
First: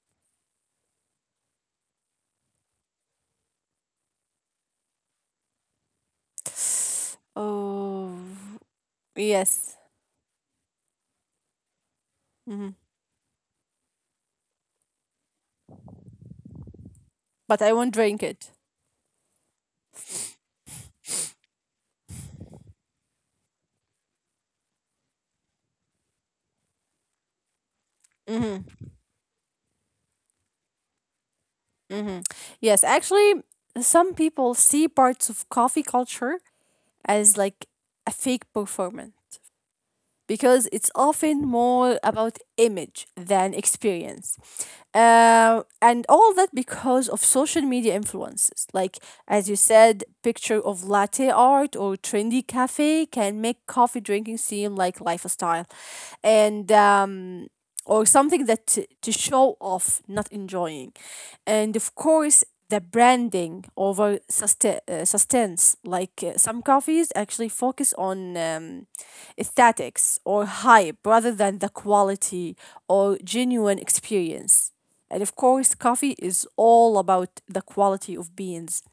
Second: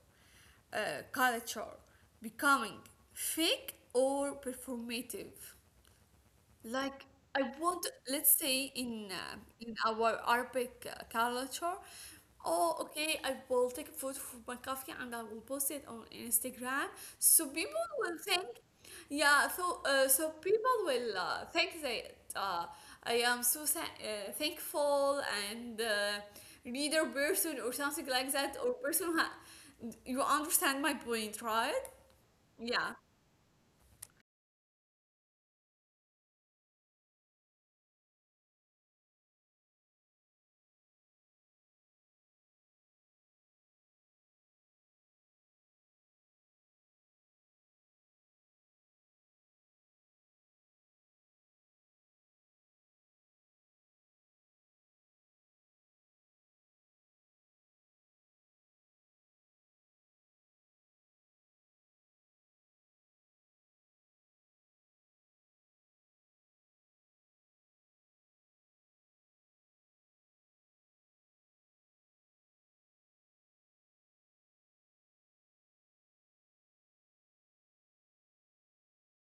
uh, culture becoming fake or performative? Like I want,
Oh,
let's say in in
yes.
our Arabic culture,
Mm-hmm.
oh okay, I will take a photo of my coffee and I will post it on Instagram. So
But I
people
won't
will
drink
think,
it.
yeah. So people will think that I am thankful and leader person or something like that or person. You understand my point, right?
Yes,
Yeah.
actually, some people see parts of coffee culture as like a fake performance, because it's often more about image than experience. And all that because of social media influences. Like, as you said, picture of latte art or trendy cafe can make coffee drinking seem like lifestyle. And, or something that to show off, not enjoying. And of course, the branding over sustenance. Some coffees actually focus on aesthetics or hype rather than the quality or genuine experience. And of course, coffee is all about the quality of beans.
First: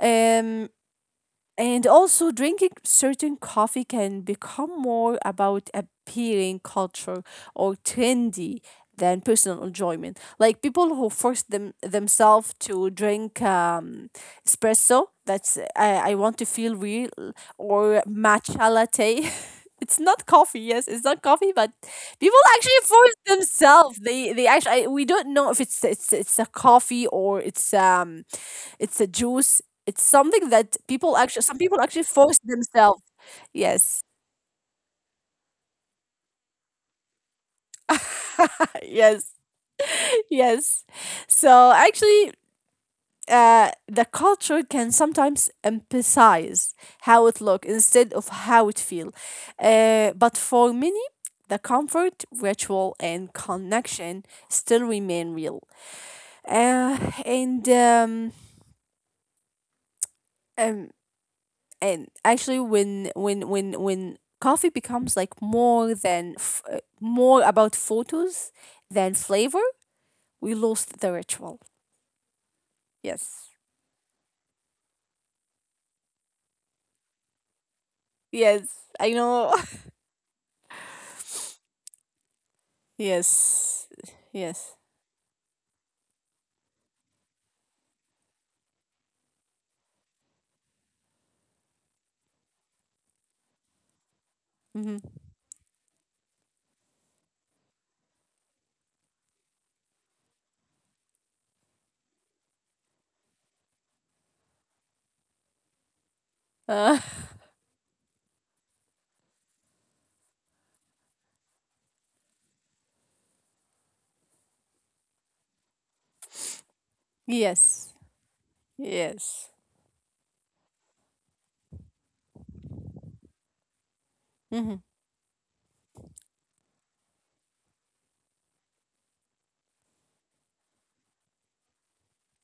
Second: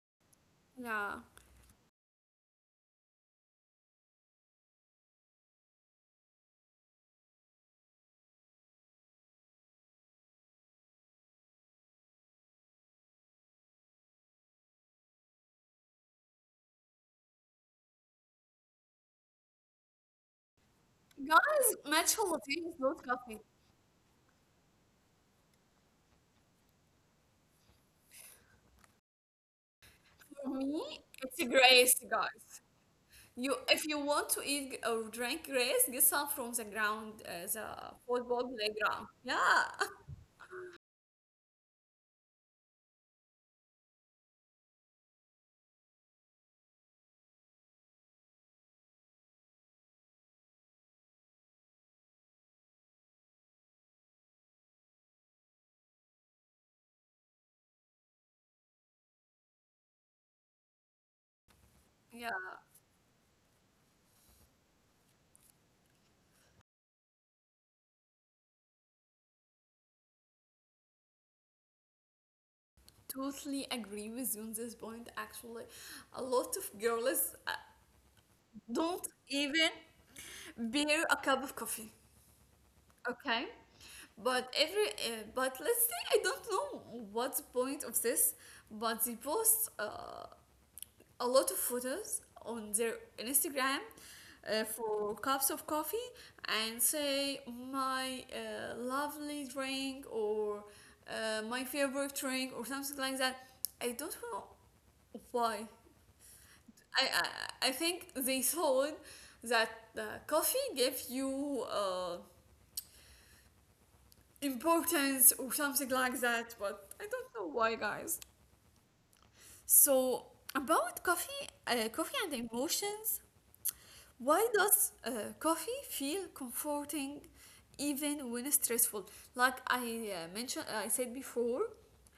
Um,
Yeah.
and also, drinking certain coffee can become more about appearing culture or trendy than personal enjoyment. Like people who force themselves to drink espresso. That's I want to feel real, or matcha latte. <laughs> It's not coffee. Yes, it's not coffee, but
Guys, matcha
people
latte
actually
is not
force
coffee.
themselves. We don't know if it's it's a coffee or it's a juice. It's something
For
that
me,
people actually
it's
some people actually
grace,
force
guys.
themselves.
You, if
Yes.
you want to eat or drink grace, get some from the ground, the football
<laughs>
playground.
Yes.
Yeah,
Yes. So actually, the culture can sometimes emphasize how it look instead of how it feel. But for many, the comfort, ritual, and connection still remain real. Uh, and um, um, and
<laughs>
actually,
yeah.
when coffee becomes like more about photos than flavor, we lost the ritual, yes,
Totally agree with you on this point. Actually, a lot of girls
yes, I
don't
know.
even bear a cup of coffee.
<laughs>
Okay,
Yes,
but
yes.
but let's say I don't know what's the point of this, but the post. A lot of photos on their Instagram
Mm-hmm.
for cups of coffee and say my lovely drink or my favorite drink or something like that. I don't know why.
uh,
I, I think they thought that coffee gives you importance or something like that, but
<laughs>
I don't know
yes,
why, guys.
yes.
So about coffee and emotions. Why
Mm-hmm.
does coffee feel comforting even when stressful? Like I mentioned, I said before,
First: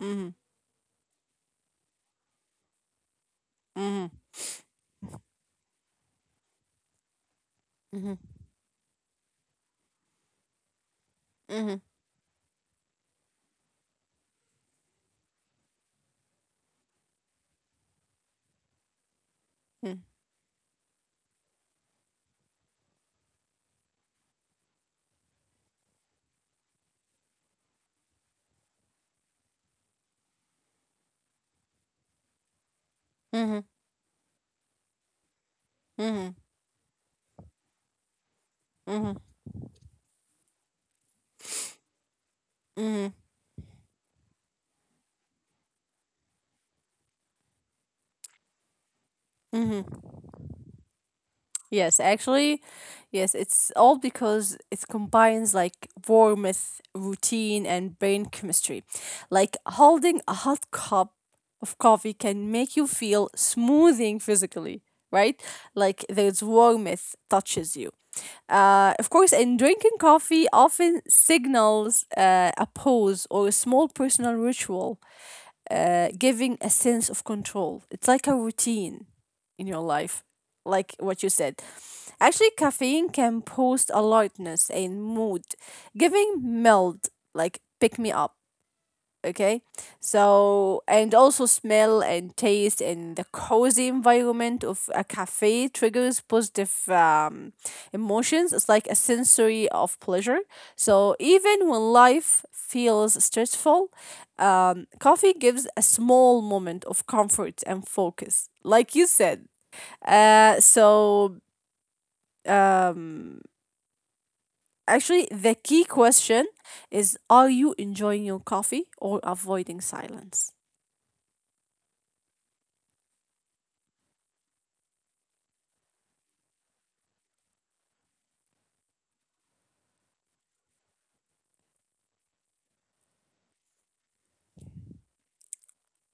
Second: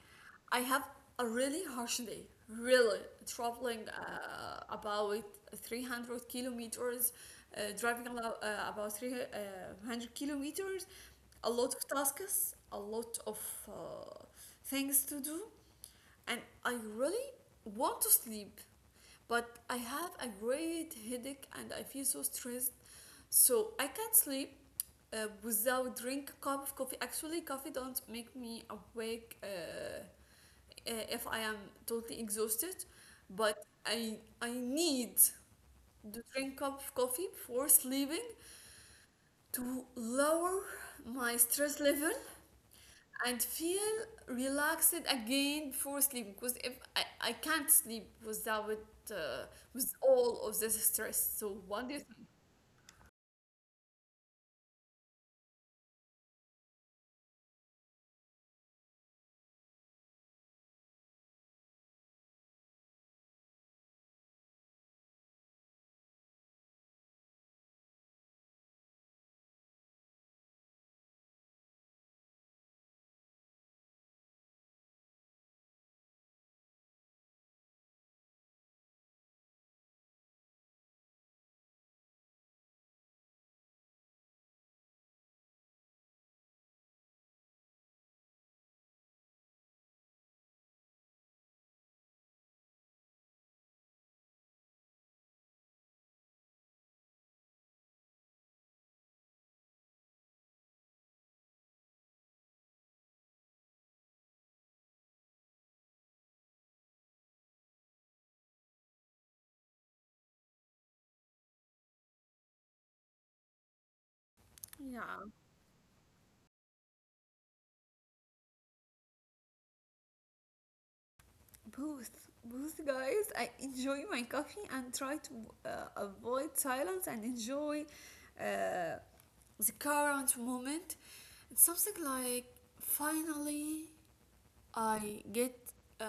Mm-hmm.
I have a really harsh day, really traveling
Mm-hmm.
about 300 kilometers, driving
Mm-hmm.
about 300 kilometers, a lot
Mm-hmm.
of tasks, a lot of uh, things to do, and I really want to sleep, but I
Mm-hmm.
have a great headache and I feel so stressed. So I can't sleep without drink a cup of coffee. Actually, coffee don't make me awake if I am totally exhausted,
Mm-hmm.
but I need to
Mm-hmm.
drink a cup of coffee before sleeping to lower my stress level
Mm-hmm.
and feel relaxed again before sleep because if I, I can't sleep without uh, with all of this stress. So what do
Yes,
you think?
actually, yes, it's all because it combines like warmth, routine, and brain chemistry. Like holding a hot cup of coffee can make you feel smoothing physically, right? Like there's warmth touches you. Of course, and drinking coffee often signals a pause or a small personal ritual, giving a sense of control. It's like a routine in your life, like what you said. Actually, caffeine can boost alertness and mood, giving mild, like pick me up. Okay, so and also smell and taste and the cozy environment of a cafe triggers positive emotions. It's like a sensory of pleasure. So even when life feels stressful, coffee gives a small moment of comfort and focus, like you said. Uh, so um Actually,
Yeah,
the key question is, are you enjoying your coffee or avoiding silence?
both. Both, guys, I enjoy my coffee and try to uh, avoid silence and enjoy uh, The current moment, it's something like finally I get uh,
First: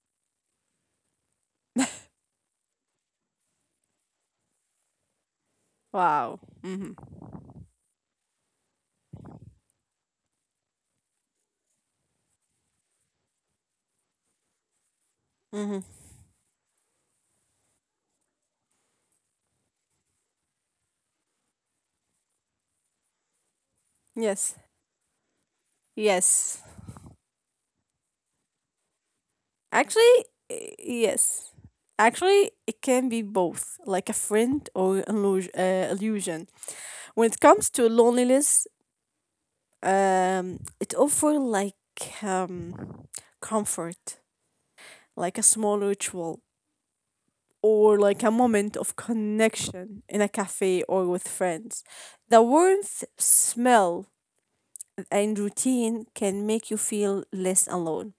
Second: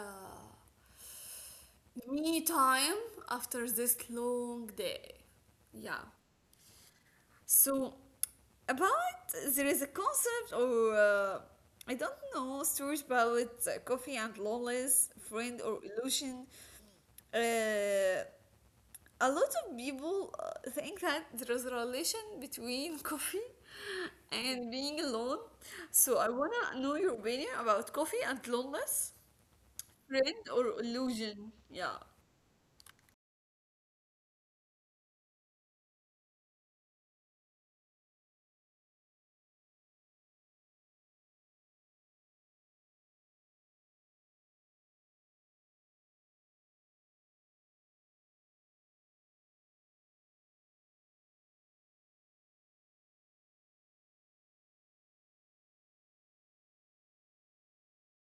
me time after this long day. Yeah.
Wow. Mm-hmm.
So, about there is a concept or I don't know stories about coffee and loneliness, friend or
Mm-hmm.
illusion. Uh, a lot of people think that there is a relation between <laughs> coffee
Yes.
and being alone. So I
Yes.
wanna know your opinion about coffee and loneliness,
Actually,
friend or illusion.
yes.
Yeah.
Actually, it can be both, like a friend or illusion. Illusion. When it comes to loneliness, it offers like comfort, like a small ritual or like a moment of connection in a cafe or with friends. The warmth, smell, and routine can make you feel less alone.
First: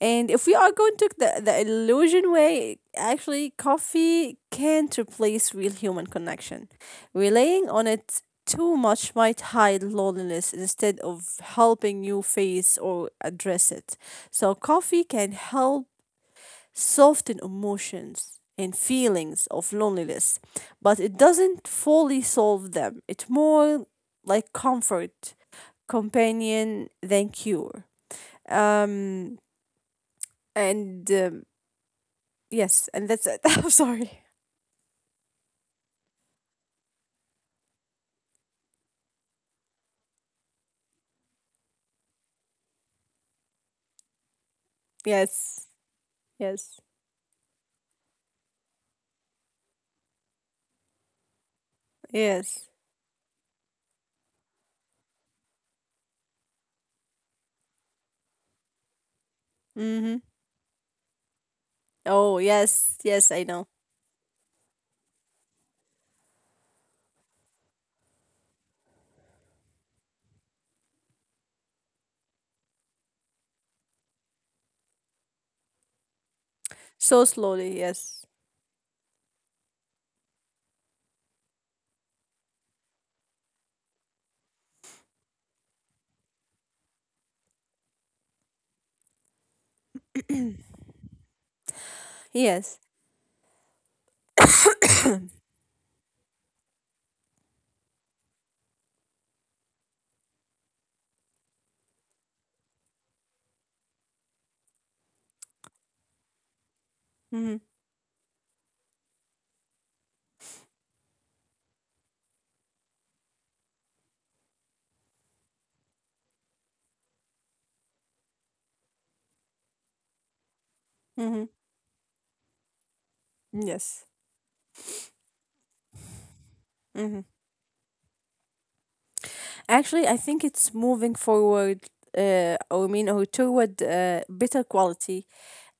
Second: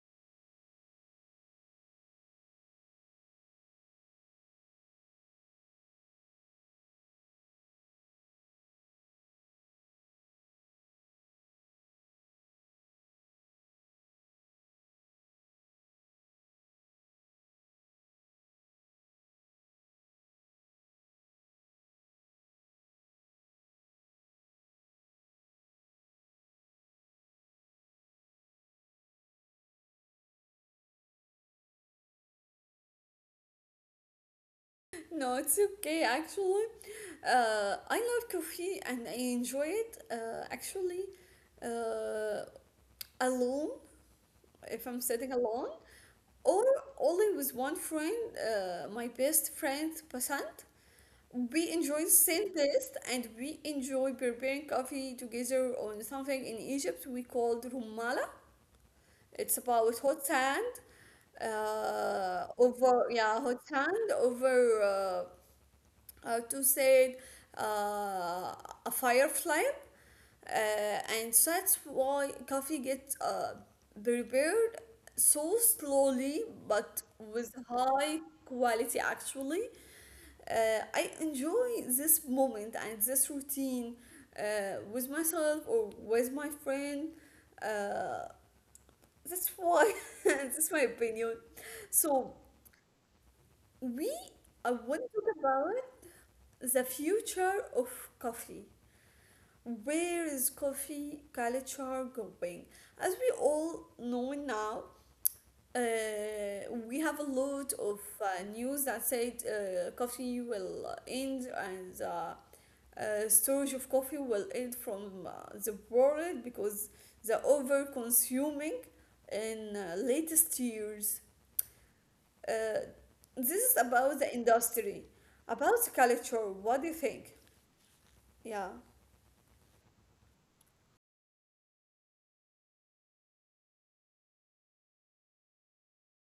And if we are going to the illusion way, actually, coffee can't replace real human connection. Relying on it too much might hide loneliness instead of helping you face or address it. So, coffee can help soften emotions and feelings of loneliness, but it doesn't fully solve them. It's more like comfort, companion than cure. Um, and Yes, and that's it. <laughs> I'm sorry.
No, it's okay, actually. I love coffee and I enjoy it actually, uh, alone, if I'm sitting
Yes,
alone, or
yes,
only with one friend, my best friend Pasant. We enjoy the same
yes.
taste and we enjoy preparing coffee together on something in Egypt we called rumala. It's about hot
Mm-hmm.
sand
Oh,
over,
yes,
yeah,
yes, I
hot
know.
sand over. Uh, how to say, uh, a firefly, and that's why coffee gets prepared so slowly but
So
with
slowly,
high
yes,
quality, actually. I enjoy this moment and this routine with myself or with my friend, uh, that's why <laughs> that's my opinion. so
yes.
we i want to talk about the future of coffee. Where is coffee culture going? As we all know now, we have a lot
Mm-hmm.
of news that said coffee will end and storage of coffee will end from the world because the over consuming in latest years.
Mm-hmm.
Uh, this is about the
Yes.
industry, about the culture. What do you think? Yeah.
Actually, I think it's moving forward, or toward better quality,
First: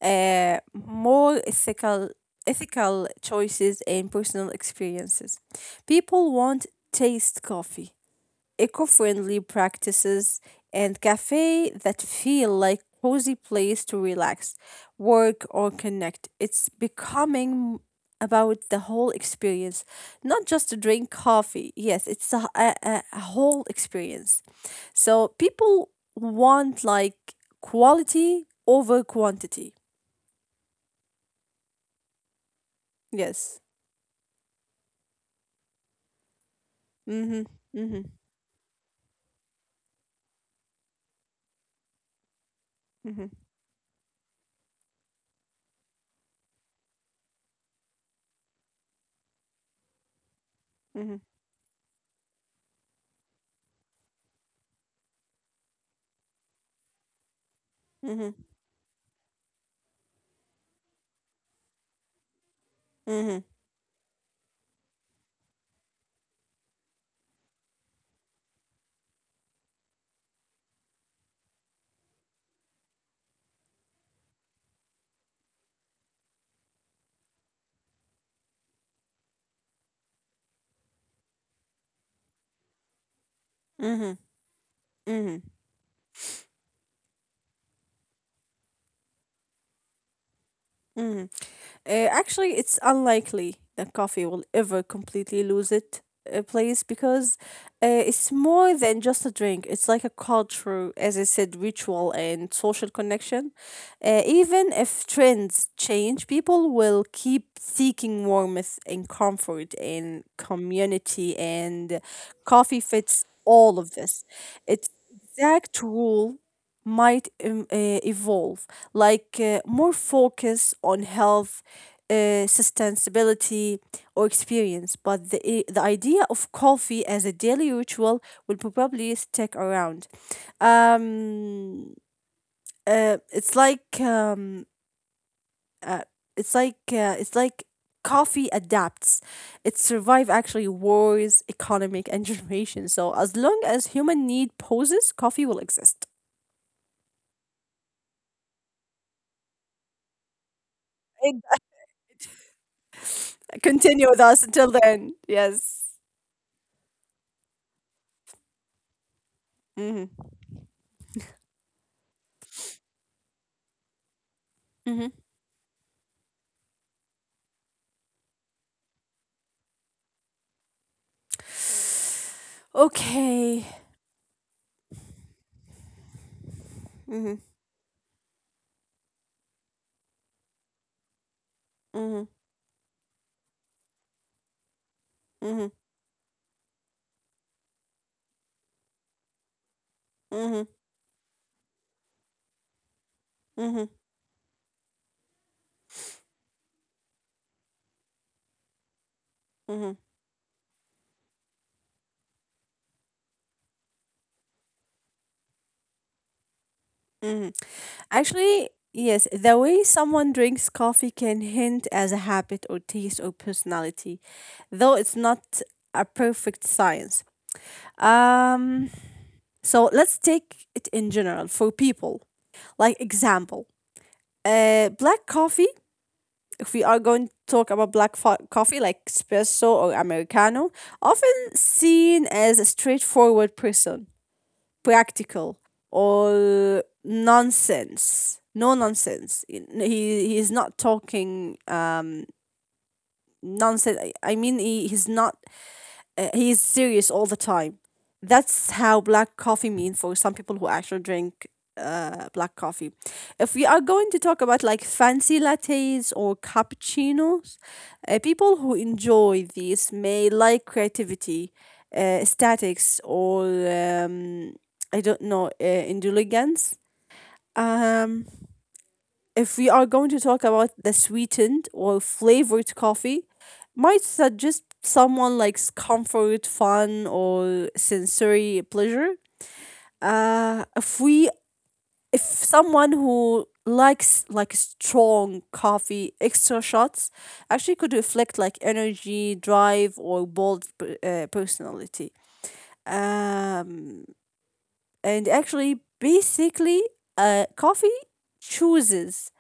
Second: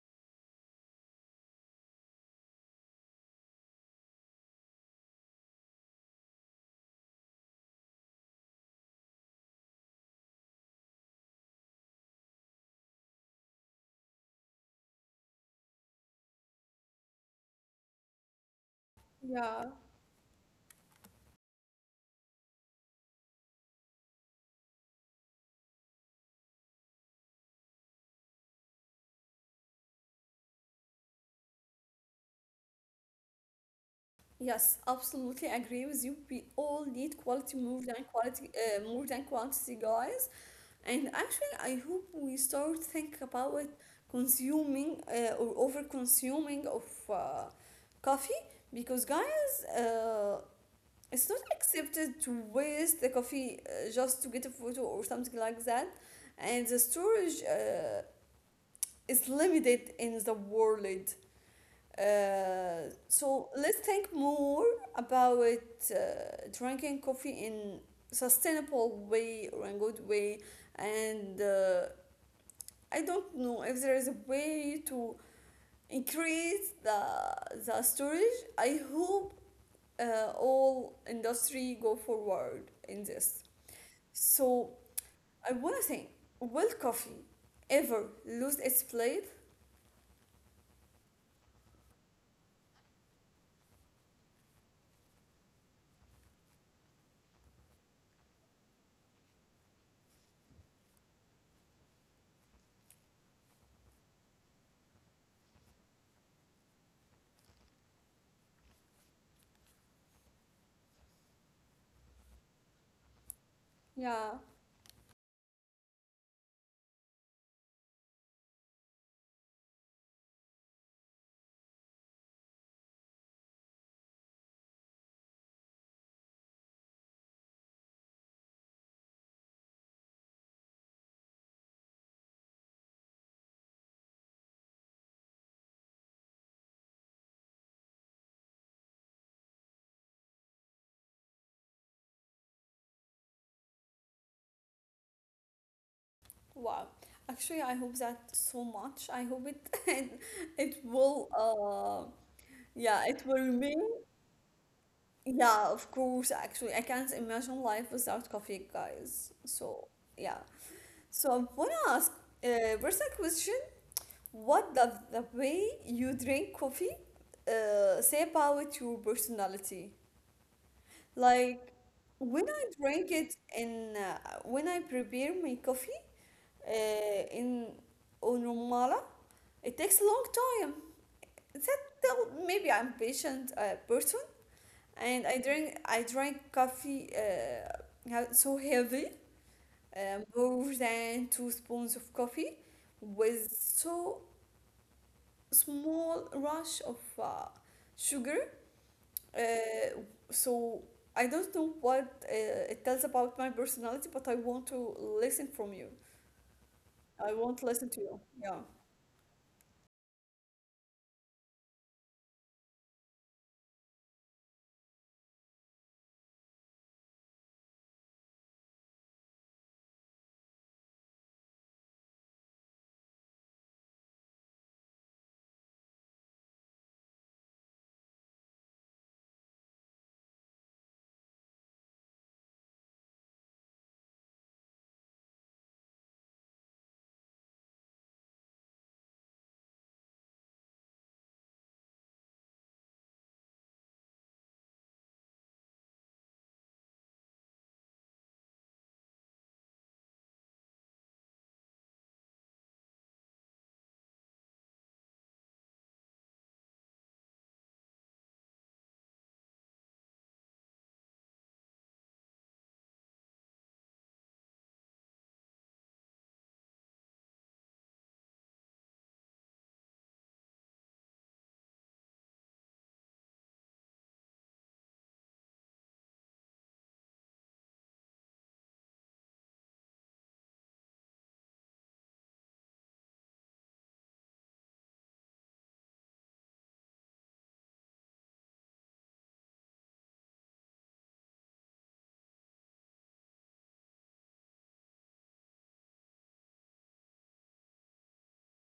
uh, more ethical, ethical choices and personal experiences. People want taste coffee, eco friendly practices, and cafe that feel like cozy place to relax, work, or connect. It's becoming about the whole
Yeah.
experience, not just to drink coffee. Yes, it's a whole experience. So people want like quality over quantity. Yes.
Yes, absolutely agree with you. We all need
Mm-hmm. Mm-hmm.
quality, more than quantity, guys. And actually, I hope we start think
Mm-hmm.
about it, consuming or over consuming of coffee because, guys, it's not accepted to waste the coffee just to get a photo or something like that, and the storage
Mm-hmm.
is limited in the world.
Mm-hmm. Mm-hmm.
So let's think more about uh, drinking coffee in sustainable way or in good way, and I don't know if there is a way to increase the storage. I hope all industry go forward in this.
Mm-hmm.
So
Mm-hmm.
I want to think, will coffee ever lose its place?
Mm-hmm. Actually, it's unlikely that coffee will ever completely lose its place, because it's more than just a drink. It's like a culture, as I said, ritual and social connection. Even if trends change, people will keep seeking warmth and comfort and community, and coffee fits all of this.
Yeah.
Its exact role might evolve, like more focus on health, sustainability, or experience. But the idea of coffee as a daily ritual will probably stick around. Um, it's like uh, it's like coffee adapts. It survived actually wars, economic, and <laughs> generation. So as long as human need poses, coffee will exist.
Wow. Actually, I hope that so much. I hope it <laughs> it it will, yeah, it will
Continue
remain.
with us until then. Yes.
Yeah, of course, actually. I can't imagine life without coffee, guys.
Hmm.
So, yeah. So I wanna ask personal question. What
Hmm.
does the way you drink coffee say about your personality? Like when I drink
Okay.
it in uh, when I prepare my coffee
Hmm.
in on It takes a long time. That
Hmm.
tell maybe I'm patient person. And
Hmm.
I drink coffee so heavy,
Hmm.
more than 2 spoons of coffee, with
Hmm.
so small rush of sugar.
Hmm.
Uh, so I don't know what it tells about my personality, but I want to listen from you. I want to listen to you.
Actually,
Yeah.
yes, the way someone drinks coffee can hint as a habit or taste or personality, though it's not a perfect science. Um, so let's take it in general for people. Like example, black coffee, if we are going to talk about coffee like espresso or americano, often seen as a straightforward person, practical or nonsense. No nonsense. He is not talking um nonsense. I mean, he's not, he is serious all the time. That's how black coffee mean for some people who actually drink black coffee. If we are going to talk about like fancy lattes or cappuccinos, people who enjoy these may like creativity, statics, or I don't know, indulgence. Um, if we are going to talk about the sweetened or flavored coffee, might suggest someone likes comfort, fun, or sensory pleasure. Uh, if we, if someone who likes like strong coffee, extra shots actually could reflect like energy, drive, or personality. Um, and actually, basically, coffee chooses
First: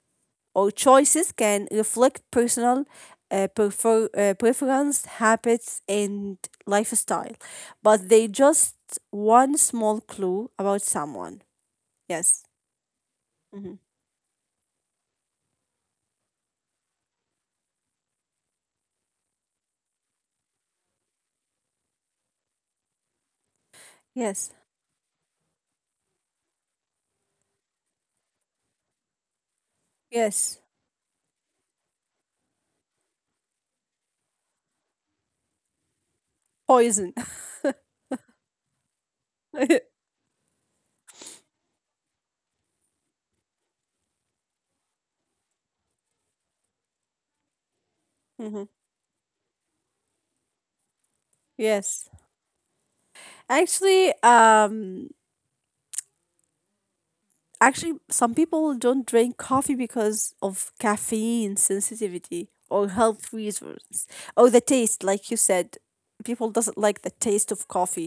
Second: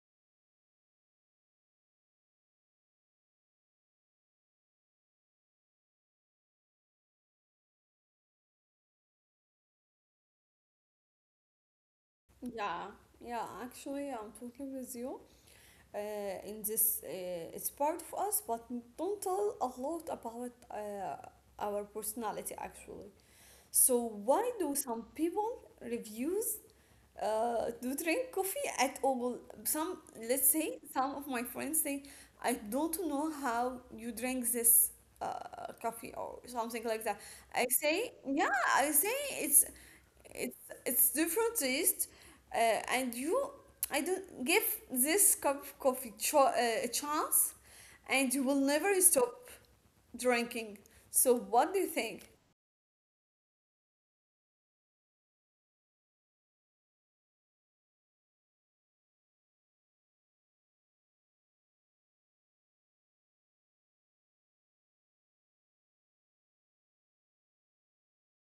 or choices can reflect personal preference, habits, and lifestyle, but they just one small clue about someone. Yes.
Yeah, yeah,
Mhm.
actually, I'm totally with you. Uh, in this, it's part of us, but don't tell a lot about our personality, actually. So, why
Yes.
do some people refuse to drink coffee at all? Some, let's say,
Yes.
some of my friends say, I don't know how you drink this coffee or something like that. I
Poison.
say, yeah, I say it's
<laughs>
it's different taste, and you I don't give this cup of coffee a chance, and you will never stop drinking. So what do you think?
Yes. Actually, um, Actually, some people don't drink coffee because of caffeine sensitivity or health reasons or the taste, like you said. People doesn't like the taste of coffee,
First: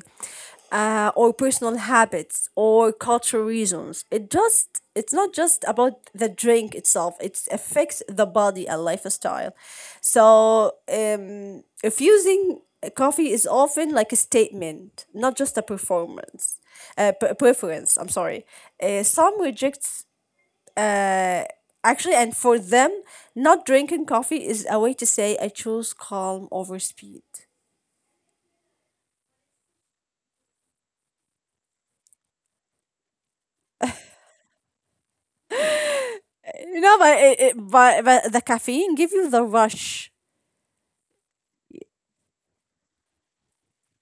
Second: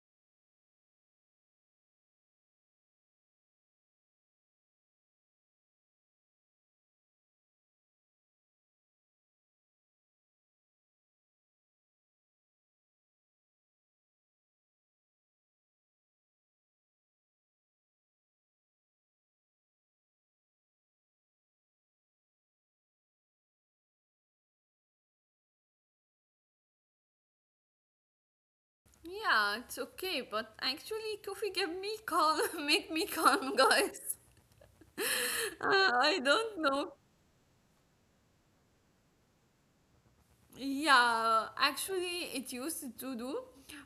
or personal habits or cultural reasons. It just it's not just about the drink itself. It affects the body and lifestyle. So refusing coffee is often like a statement, not just a preference. I'm sorry. Some rejects uh, actually, and for them, not drinking coffee is a way to say I choose calm over speed.
Yeah, it's okay, but actually, coffee gave me calm, <laughs> make me calm, guys. <laughs> I don't
You know,
know.
but it, but the caffeine give you the rush.
Yeah, actually, it used to do,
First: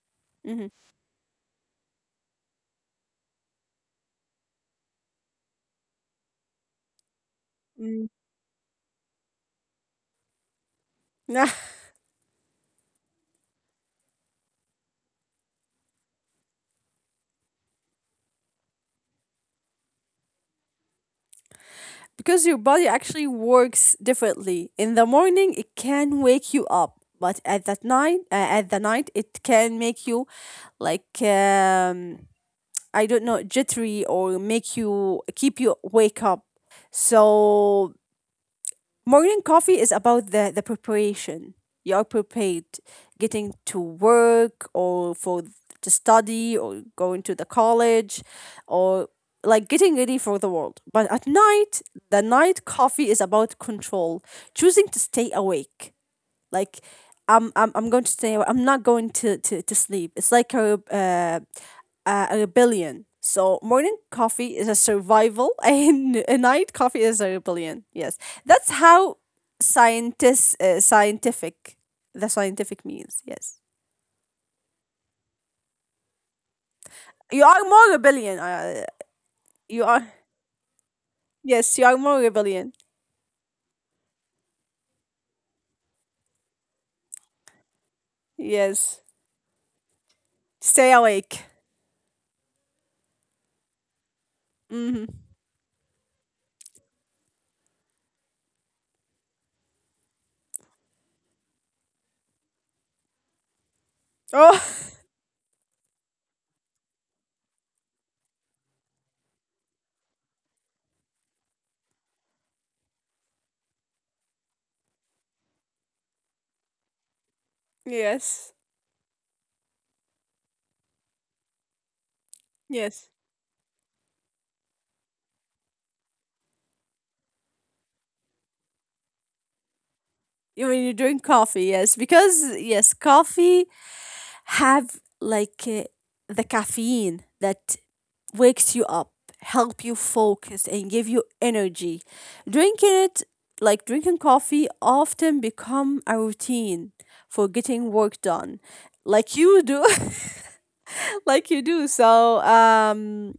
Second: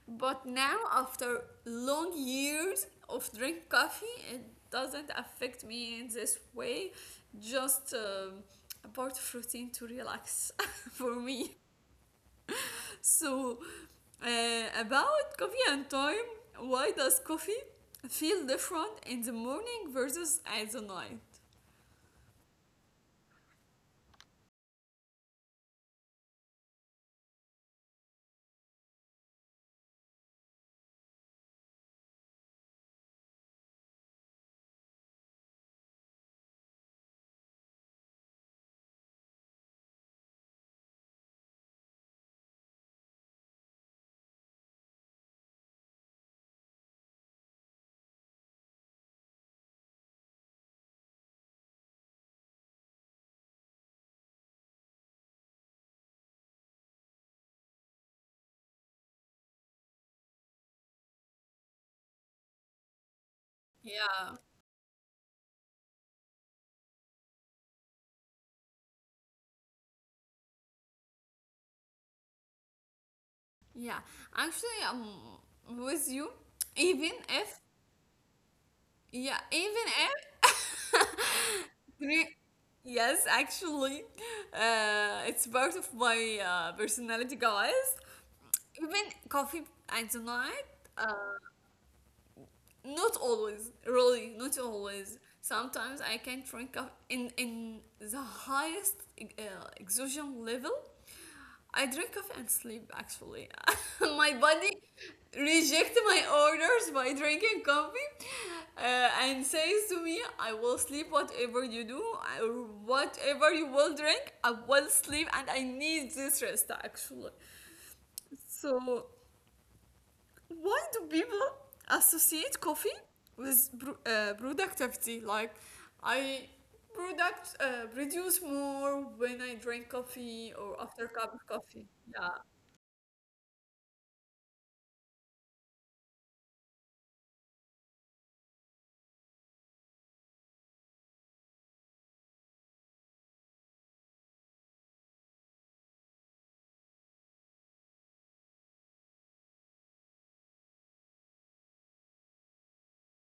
but
Mhm.
now after long years of drink coffee, it doesn't affect me in this way. Just
Mm.
about routine to relax <laughs> for
Nah,
me.
<laughs>
So, about coffee and time, why does coffee feel different in the morning versus at the night?
because your body actually works differently. In the morning, it can wake you up, but at that night, at the night, it can make you like I don't know, jittery or make you keep you wake up. So morning coffee is about the preparation. You are prepared getting to work or for to study or going to the college or like getting ready for the world. But at night, the night coffee is about control, choosing to stay awake like I'm going to stay. I'm not going to sleep. It's like a rebellion. So morning
Yeah,
coffee is a survival, <laughs> and a night coffee is a rebellion. Yes, that's how scientists scientific the scientific means. Yes,
yeah. Actually, I'm with you. Even
you are
if.
more rebellion.
Yeah,
You
even
are
if.
Yes, you are
<laughs>
more
Three-
rebellion.
yes, actually, it's part of my personality, guys.
Yes,
Even coffee at the night,
stay awake.
not always, really, not
Hmm.
always. Sometimes I can drink up in the highest exhaustion level. I drink coffee and sleep, actually. <laughs> My
Oh.
body reject my orders by drinking coffee, and says to me, I will sleep whatever you do. Or whatever you will drink, I will sleep, and I need this rest, actually.
<laughs> Yes,
So why do people associate coffee
yes.
with productivity? Like, I product produce more when I drink coffee
You mean
or
you
after a
drink
cup of
coffee? Yes,
coffee. Yeah.
because yes, coffee have like the caffeine that wakes you up, help you focus and give you energy. Drinking it like Drinking coffee often become a routine for getting work done like you do, <laughs> like you do. So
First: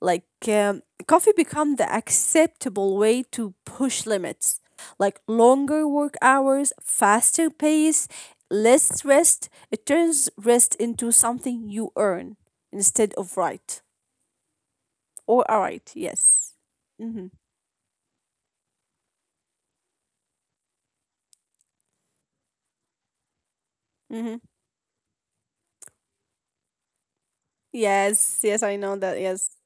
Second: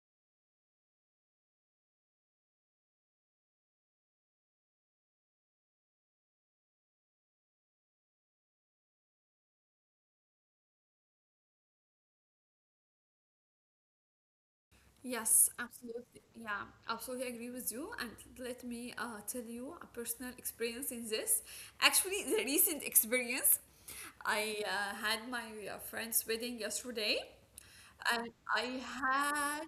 like, um, coffee become the acceptable way to push limits, like longer work hours, faster pace, less rest. It turns rest into something you earn instead of right
Yes,
or all right.
absolutely.
Yes.
Yeah,
Mm-hmm.
absolutely agree with you. And let me tell you a personal experience in this. Actually, the recent experience,
Mm-hmm.
I had my friend's wedding yesterday, and
Yes. Yes, I
I
know that. Yes.
had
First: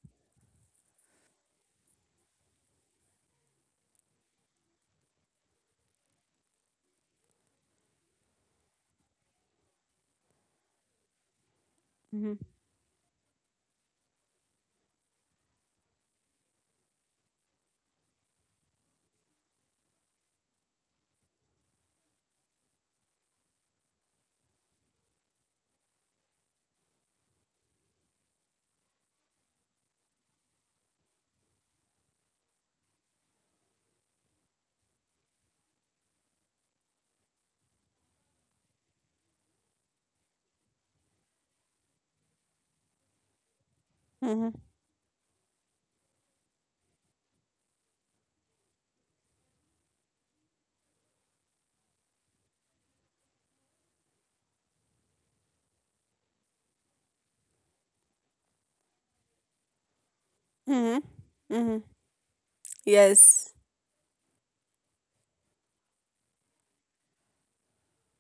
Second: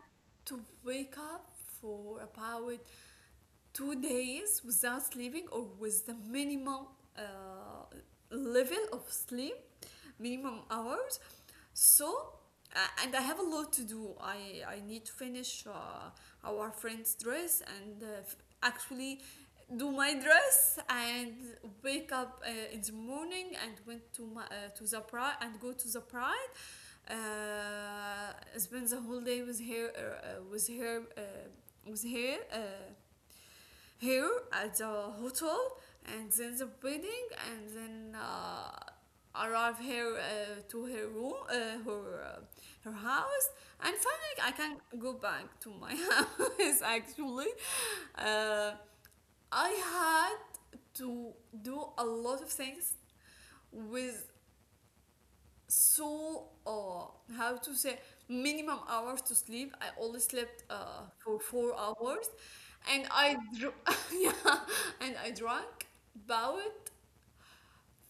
to wake up for about 2 days without sleeping or with the minimum uh, level of sleep, minimum hours. So,
Mm-hmm.
and I have a lot to do. I need to finish our friend's dress and actually do my dress and wake up in the morning and went to to the pride and go to the pride, uh, spend the whole day with her, with her uh, here at the hotel, and then the wedding, and then arrive here to her room, her uh, her house, and finally
Mm-hmm.
I can go back to my <laughs> house, actually. uh, I had to do a lot of things with, so how to say, minimum hours to sleep. I only slept
Mm-hmm.
for
Mm-hmm.
4 hours and
Yes.
<laughs> yeah, and I drank about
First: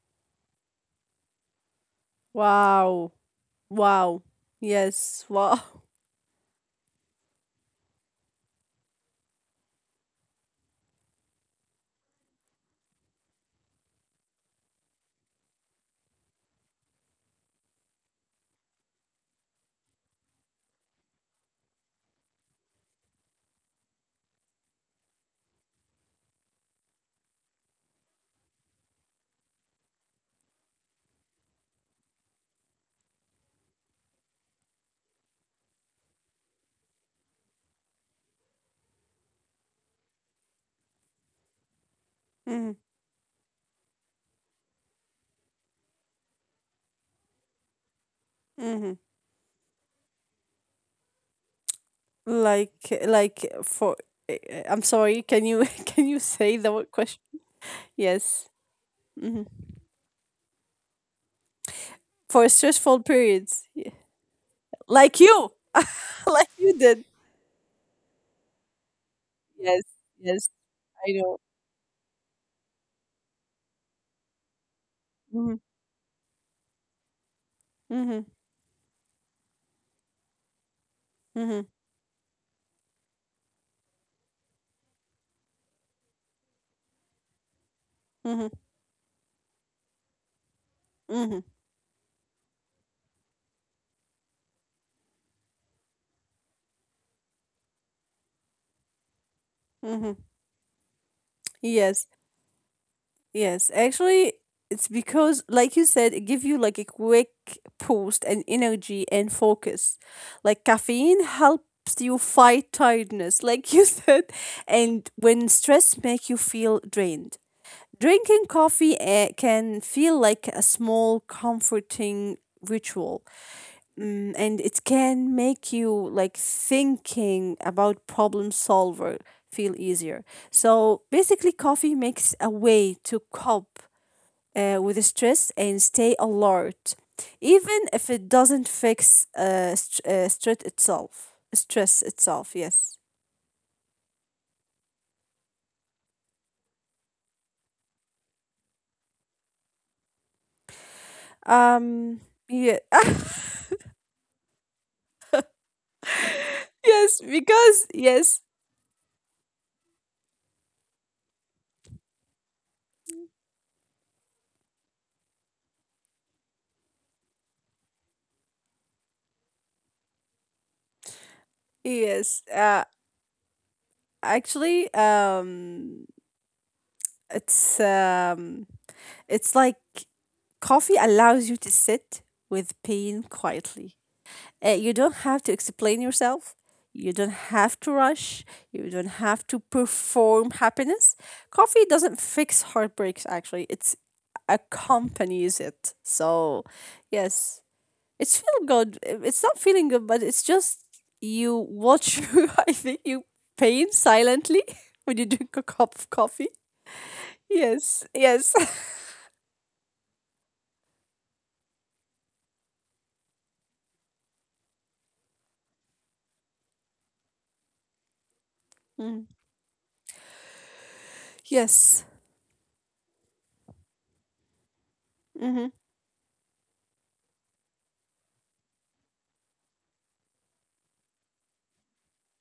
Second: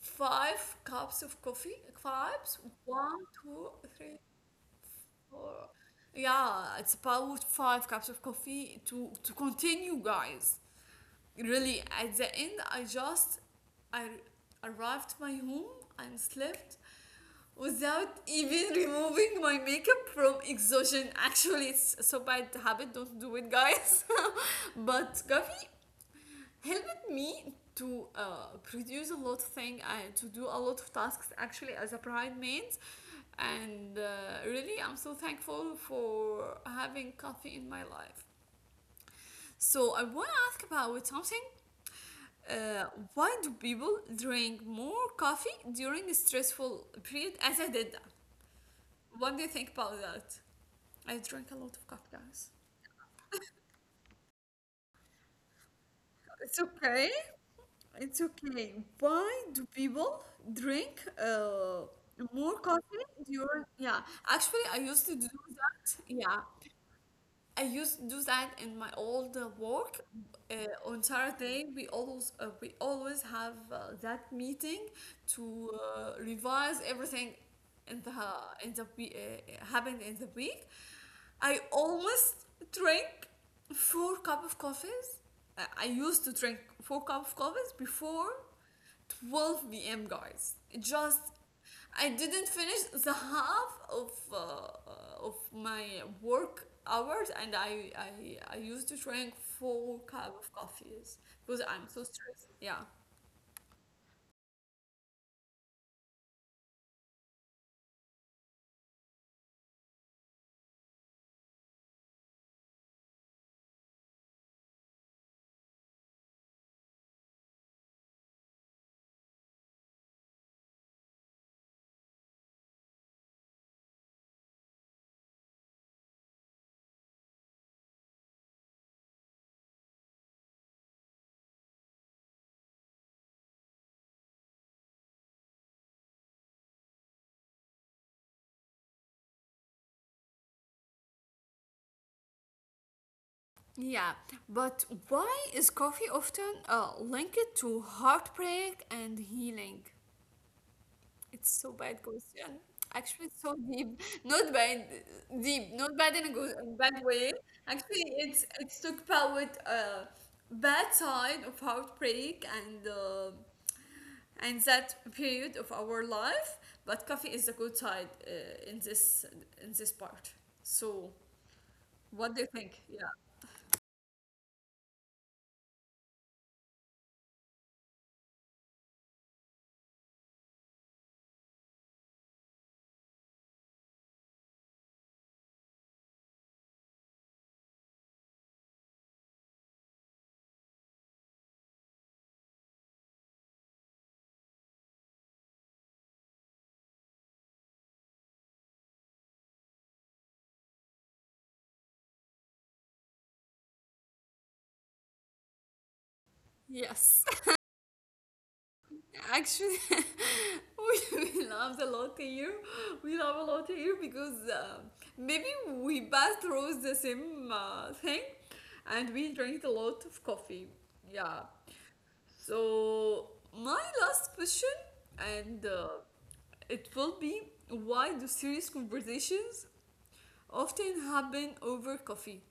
5 cups of coffee cups,
Wow.
one, two, three,
Wow. Yes. Wow.
four.
<laughs>
Yeah, it's about 5 cups of coffee to continue, guys. Really, at the end, I arrived my home and slept without even removing my makeup from exhaustion. Actually, it's so bad habit. Don't do it, guys. <laughs> But Gavi helped me to produce a lot of things and to do a lot of tasks, actually, as a bride maid. And really, I'm so thankful for having coffee in my life. So I want to ask about something.
Mm-hmm.
Uh, why do people drink more coffee during a stressful period, as I did that?
Mm-hmm.
What do you think about that? I drink a lot of coffee, guys.
Like like for I'm sorry, can you <laughs> can you
It's
say the word
okay.
question?
It's
Yes.
okay. Why
Hmm.
do people drink
For
more coffee
stressful
during?
periods. Yeah.
Yeah, actually, I used to
Like
do
you.
that.
<laughs>
Yeah,
Like you did.
I used to do that in my old
Yes.
work.
Yes,
On
I know.
Saturday, we always have that meeting
Mm-hmm.
to revise everything in the
Mm-hmm.
in the happened in the week. I
Mm-hmm.
almost drank 4 cup of coffees. I used to drink 4 cup of coffees before
Mm-hmm.
12 p.m., guys. It Just
Mm-hmm.
I didn't finish the half of my work hours, and I used to drink four
Mm-hmm.
cup of coffees because I'm so
Yes.
stressed. Yeah.
Yes, actually, it's because, like you said, it give you like a quick boost and energy and focus. Like caffeine helps you fight tiredness, like you <laughs> said, and when stress make you feel drained. Drinking coffee can feel like a small comforting ritual, mm, and it can make you like thinking about problem solver feel easier. So basically, coffee makes a way to cope with stress and stay alert, even if it doesn't fix stress itself. Stress itself, yes.
Yeah, but why is coffee often linked to heartbreak and healing? It's so bad
Um,
question.
yeah,
Actually, it's so
<laughs>
deep. Not bad, deep. Not bad in a good, bad way.
yes,
Actually,
because
it's
yes,
it's talk about bad side of heartbreak and that period of our life. But coffee is the good side in this part. So, what do you
yes.
think? Yeah.
Actually, um, it's it's like coffee allows you to sit with pain quietly. You don't have to explain yourself. You don't have to rush. You don't have to perform happiness. Coffee doesn't fix heartbreaks, actually, it's accompanies it. So, yes, it's feel good. It's not feeling good, but it's just you watch, <laughs> I think you pain silently <laughs> when you drink a cup of coffee.
Yes.
Yes, yes. <laughs>
Actually, <laughs> we laughed a lot here. We laugh a lot here because maybe we both rose the same thing and we
Mm.
drank a lot of coffee. Yeah.
Yes.
So, my last question, and
Mm-hmm.
it will be, why do serious conversations often happen over coffee?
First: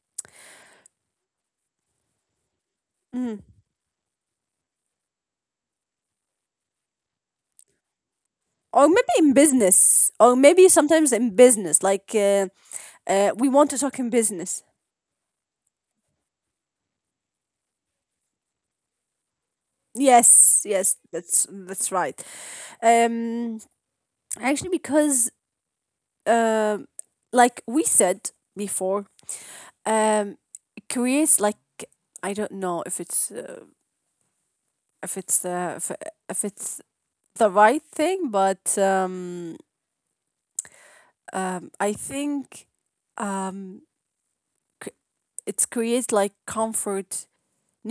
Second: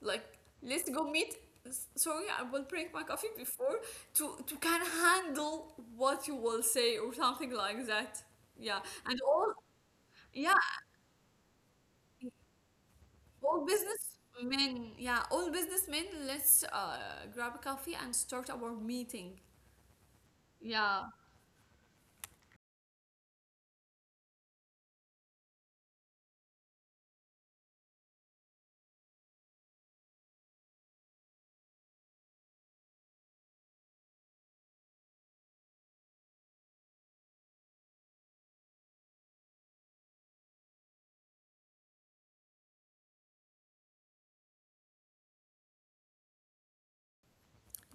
Like, let's go meet, sorry, I will drink my coffee
Mm-hmm.
before to can handle what you will say or something like that. Yeah,
Or maybe
and
in
all,
business, or
yeah,
maybe sometimes in business like we
all
want to talk in business.
businessmen, yeah, all businessmen, let's grab a coffee and start our meeting.
Yes, yes,
Yeah,
that's right. um Actually, because uh, like we said before, um it creates like, I don't know if it's if it's uh, if, if it's the right thing, but I think cr- it's creates like comfort,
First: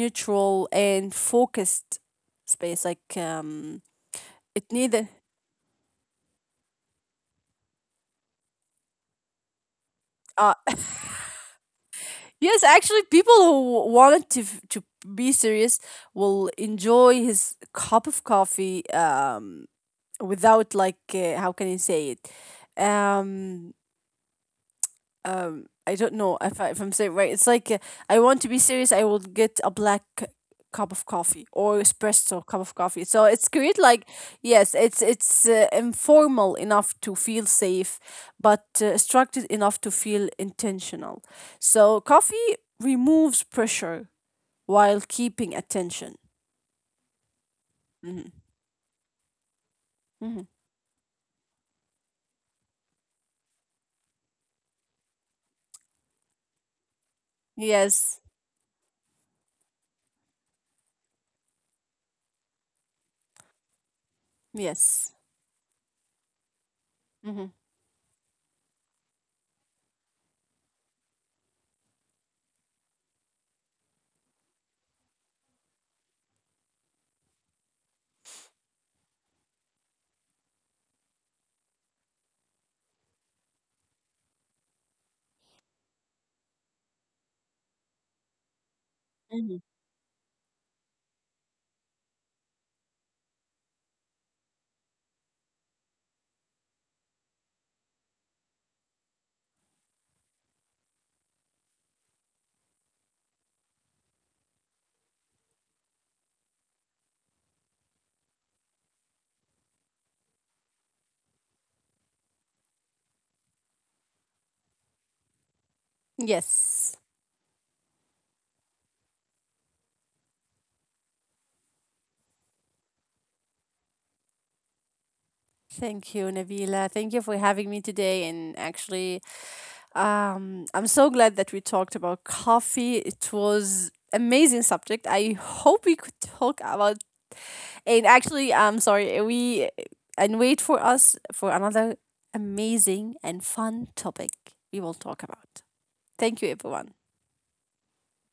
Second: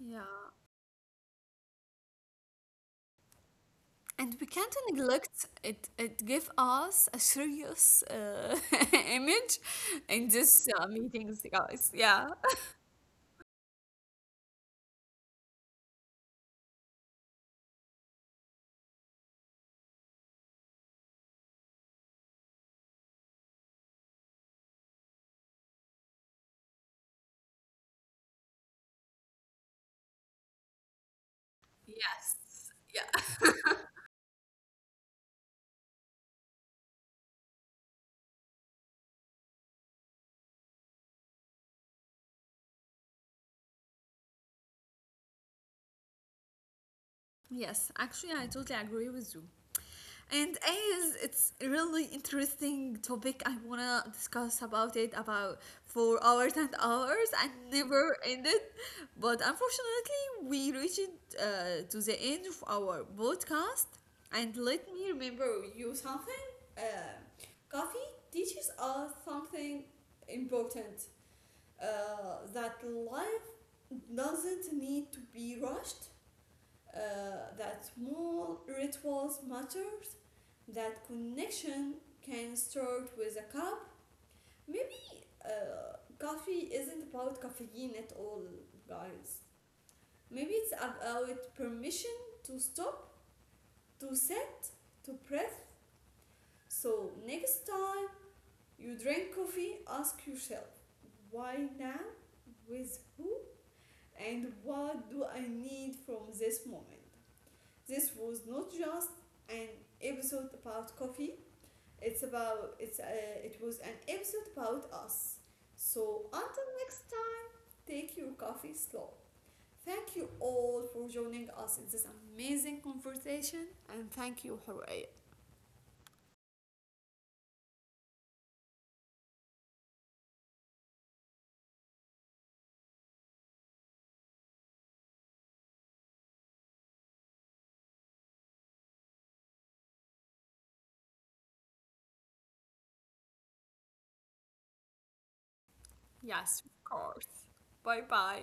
yeah,
and focused space like um.
and we
It
can't
neither.
neglect it. It give us a serious <laughs> image in
Uh,
this meetings, guys. Yeah.
<laughs> yes, actually, people who wanted to to be serious will enjoy his cup of coffee without like how can you say it, um I don't know if, if I'm saying right. It's like I want to be serious. I will get a cup of coffee or espresso cup
Yes.
of coffee. So
Yeah.
it's create like, yes, it's informal enough to feel safe, but structured enough to feel intentional. So coffee removes pressure while keeping attention.
Yes, actually,
Hmm.
I totally agree with you.
Hmm.
And as it's a really interesting topic, I wanna discuss about it about for hours and hours and never
Yes.
ended. But unfortunately, we reached to the end of our podcast. And let me
Yes.
remember you something. Uh,
Hmm.
Coffee teaches us something important, uh, that life doesn't need to be rushed, that small rituals matters, that connection can start with a cup. Maybe coffee isn't about caffeine at all, guys.
Hmm.
Maybe it's about permission to stop, to sit, to breathe. So next time you drink coffee, ask yourself, why now? With who? And what do I need from this moment? This was not just an episode about coffee. It was an episode about us. So until
Yes.
next time, take your coffee slow. Thank you all for joining us in this amazing conversation, and thank you, Horea.
Thank you, Navila. Thank you for having me today, and actually I'm so glad that we talked about coffee. It was amazing subject. I hope we could talk about, and actually I'm sorry, we and wait for us for another amazing and fun topic we will talk about. Thank you
Yes, of
everyone.
course. Bye bye.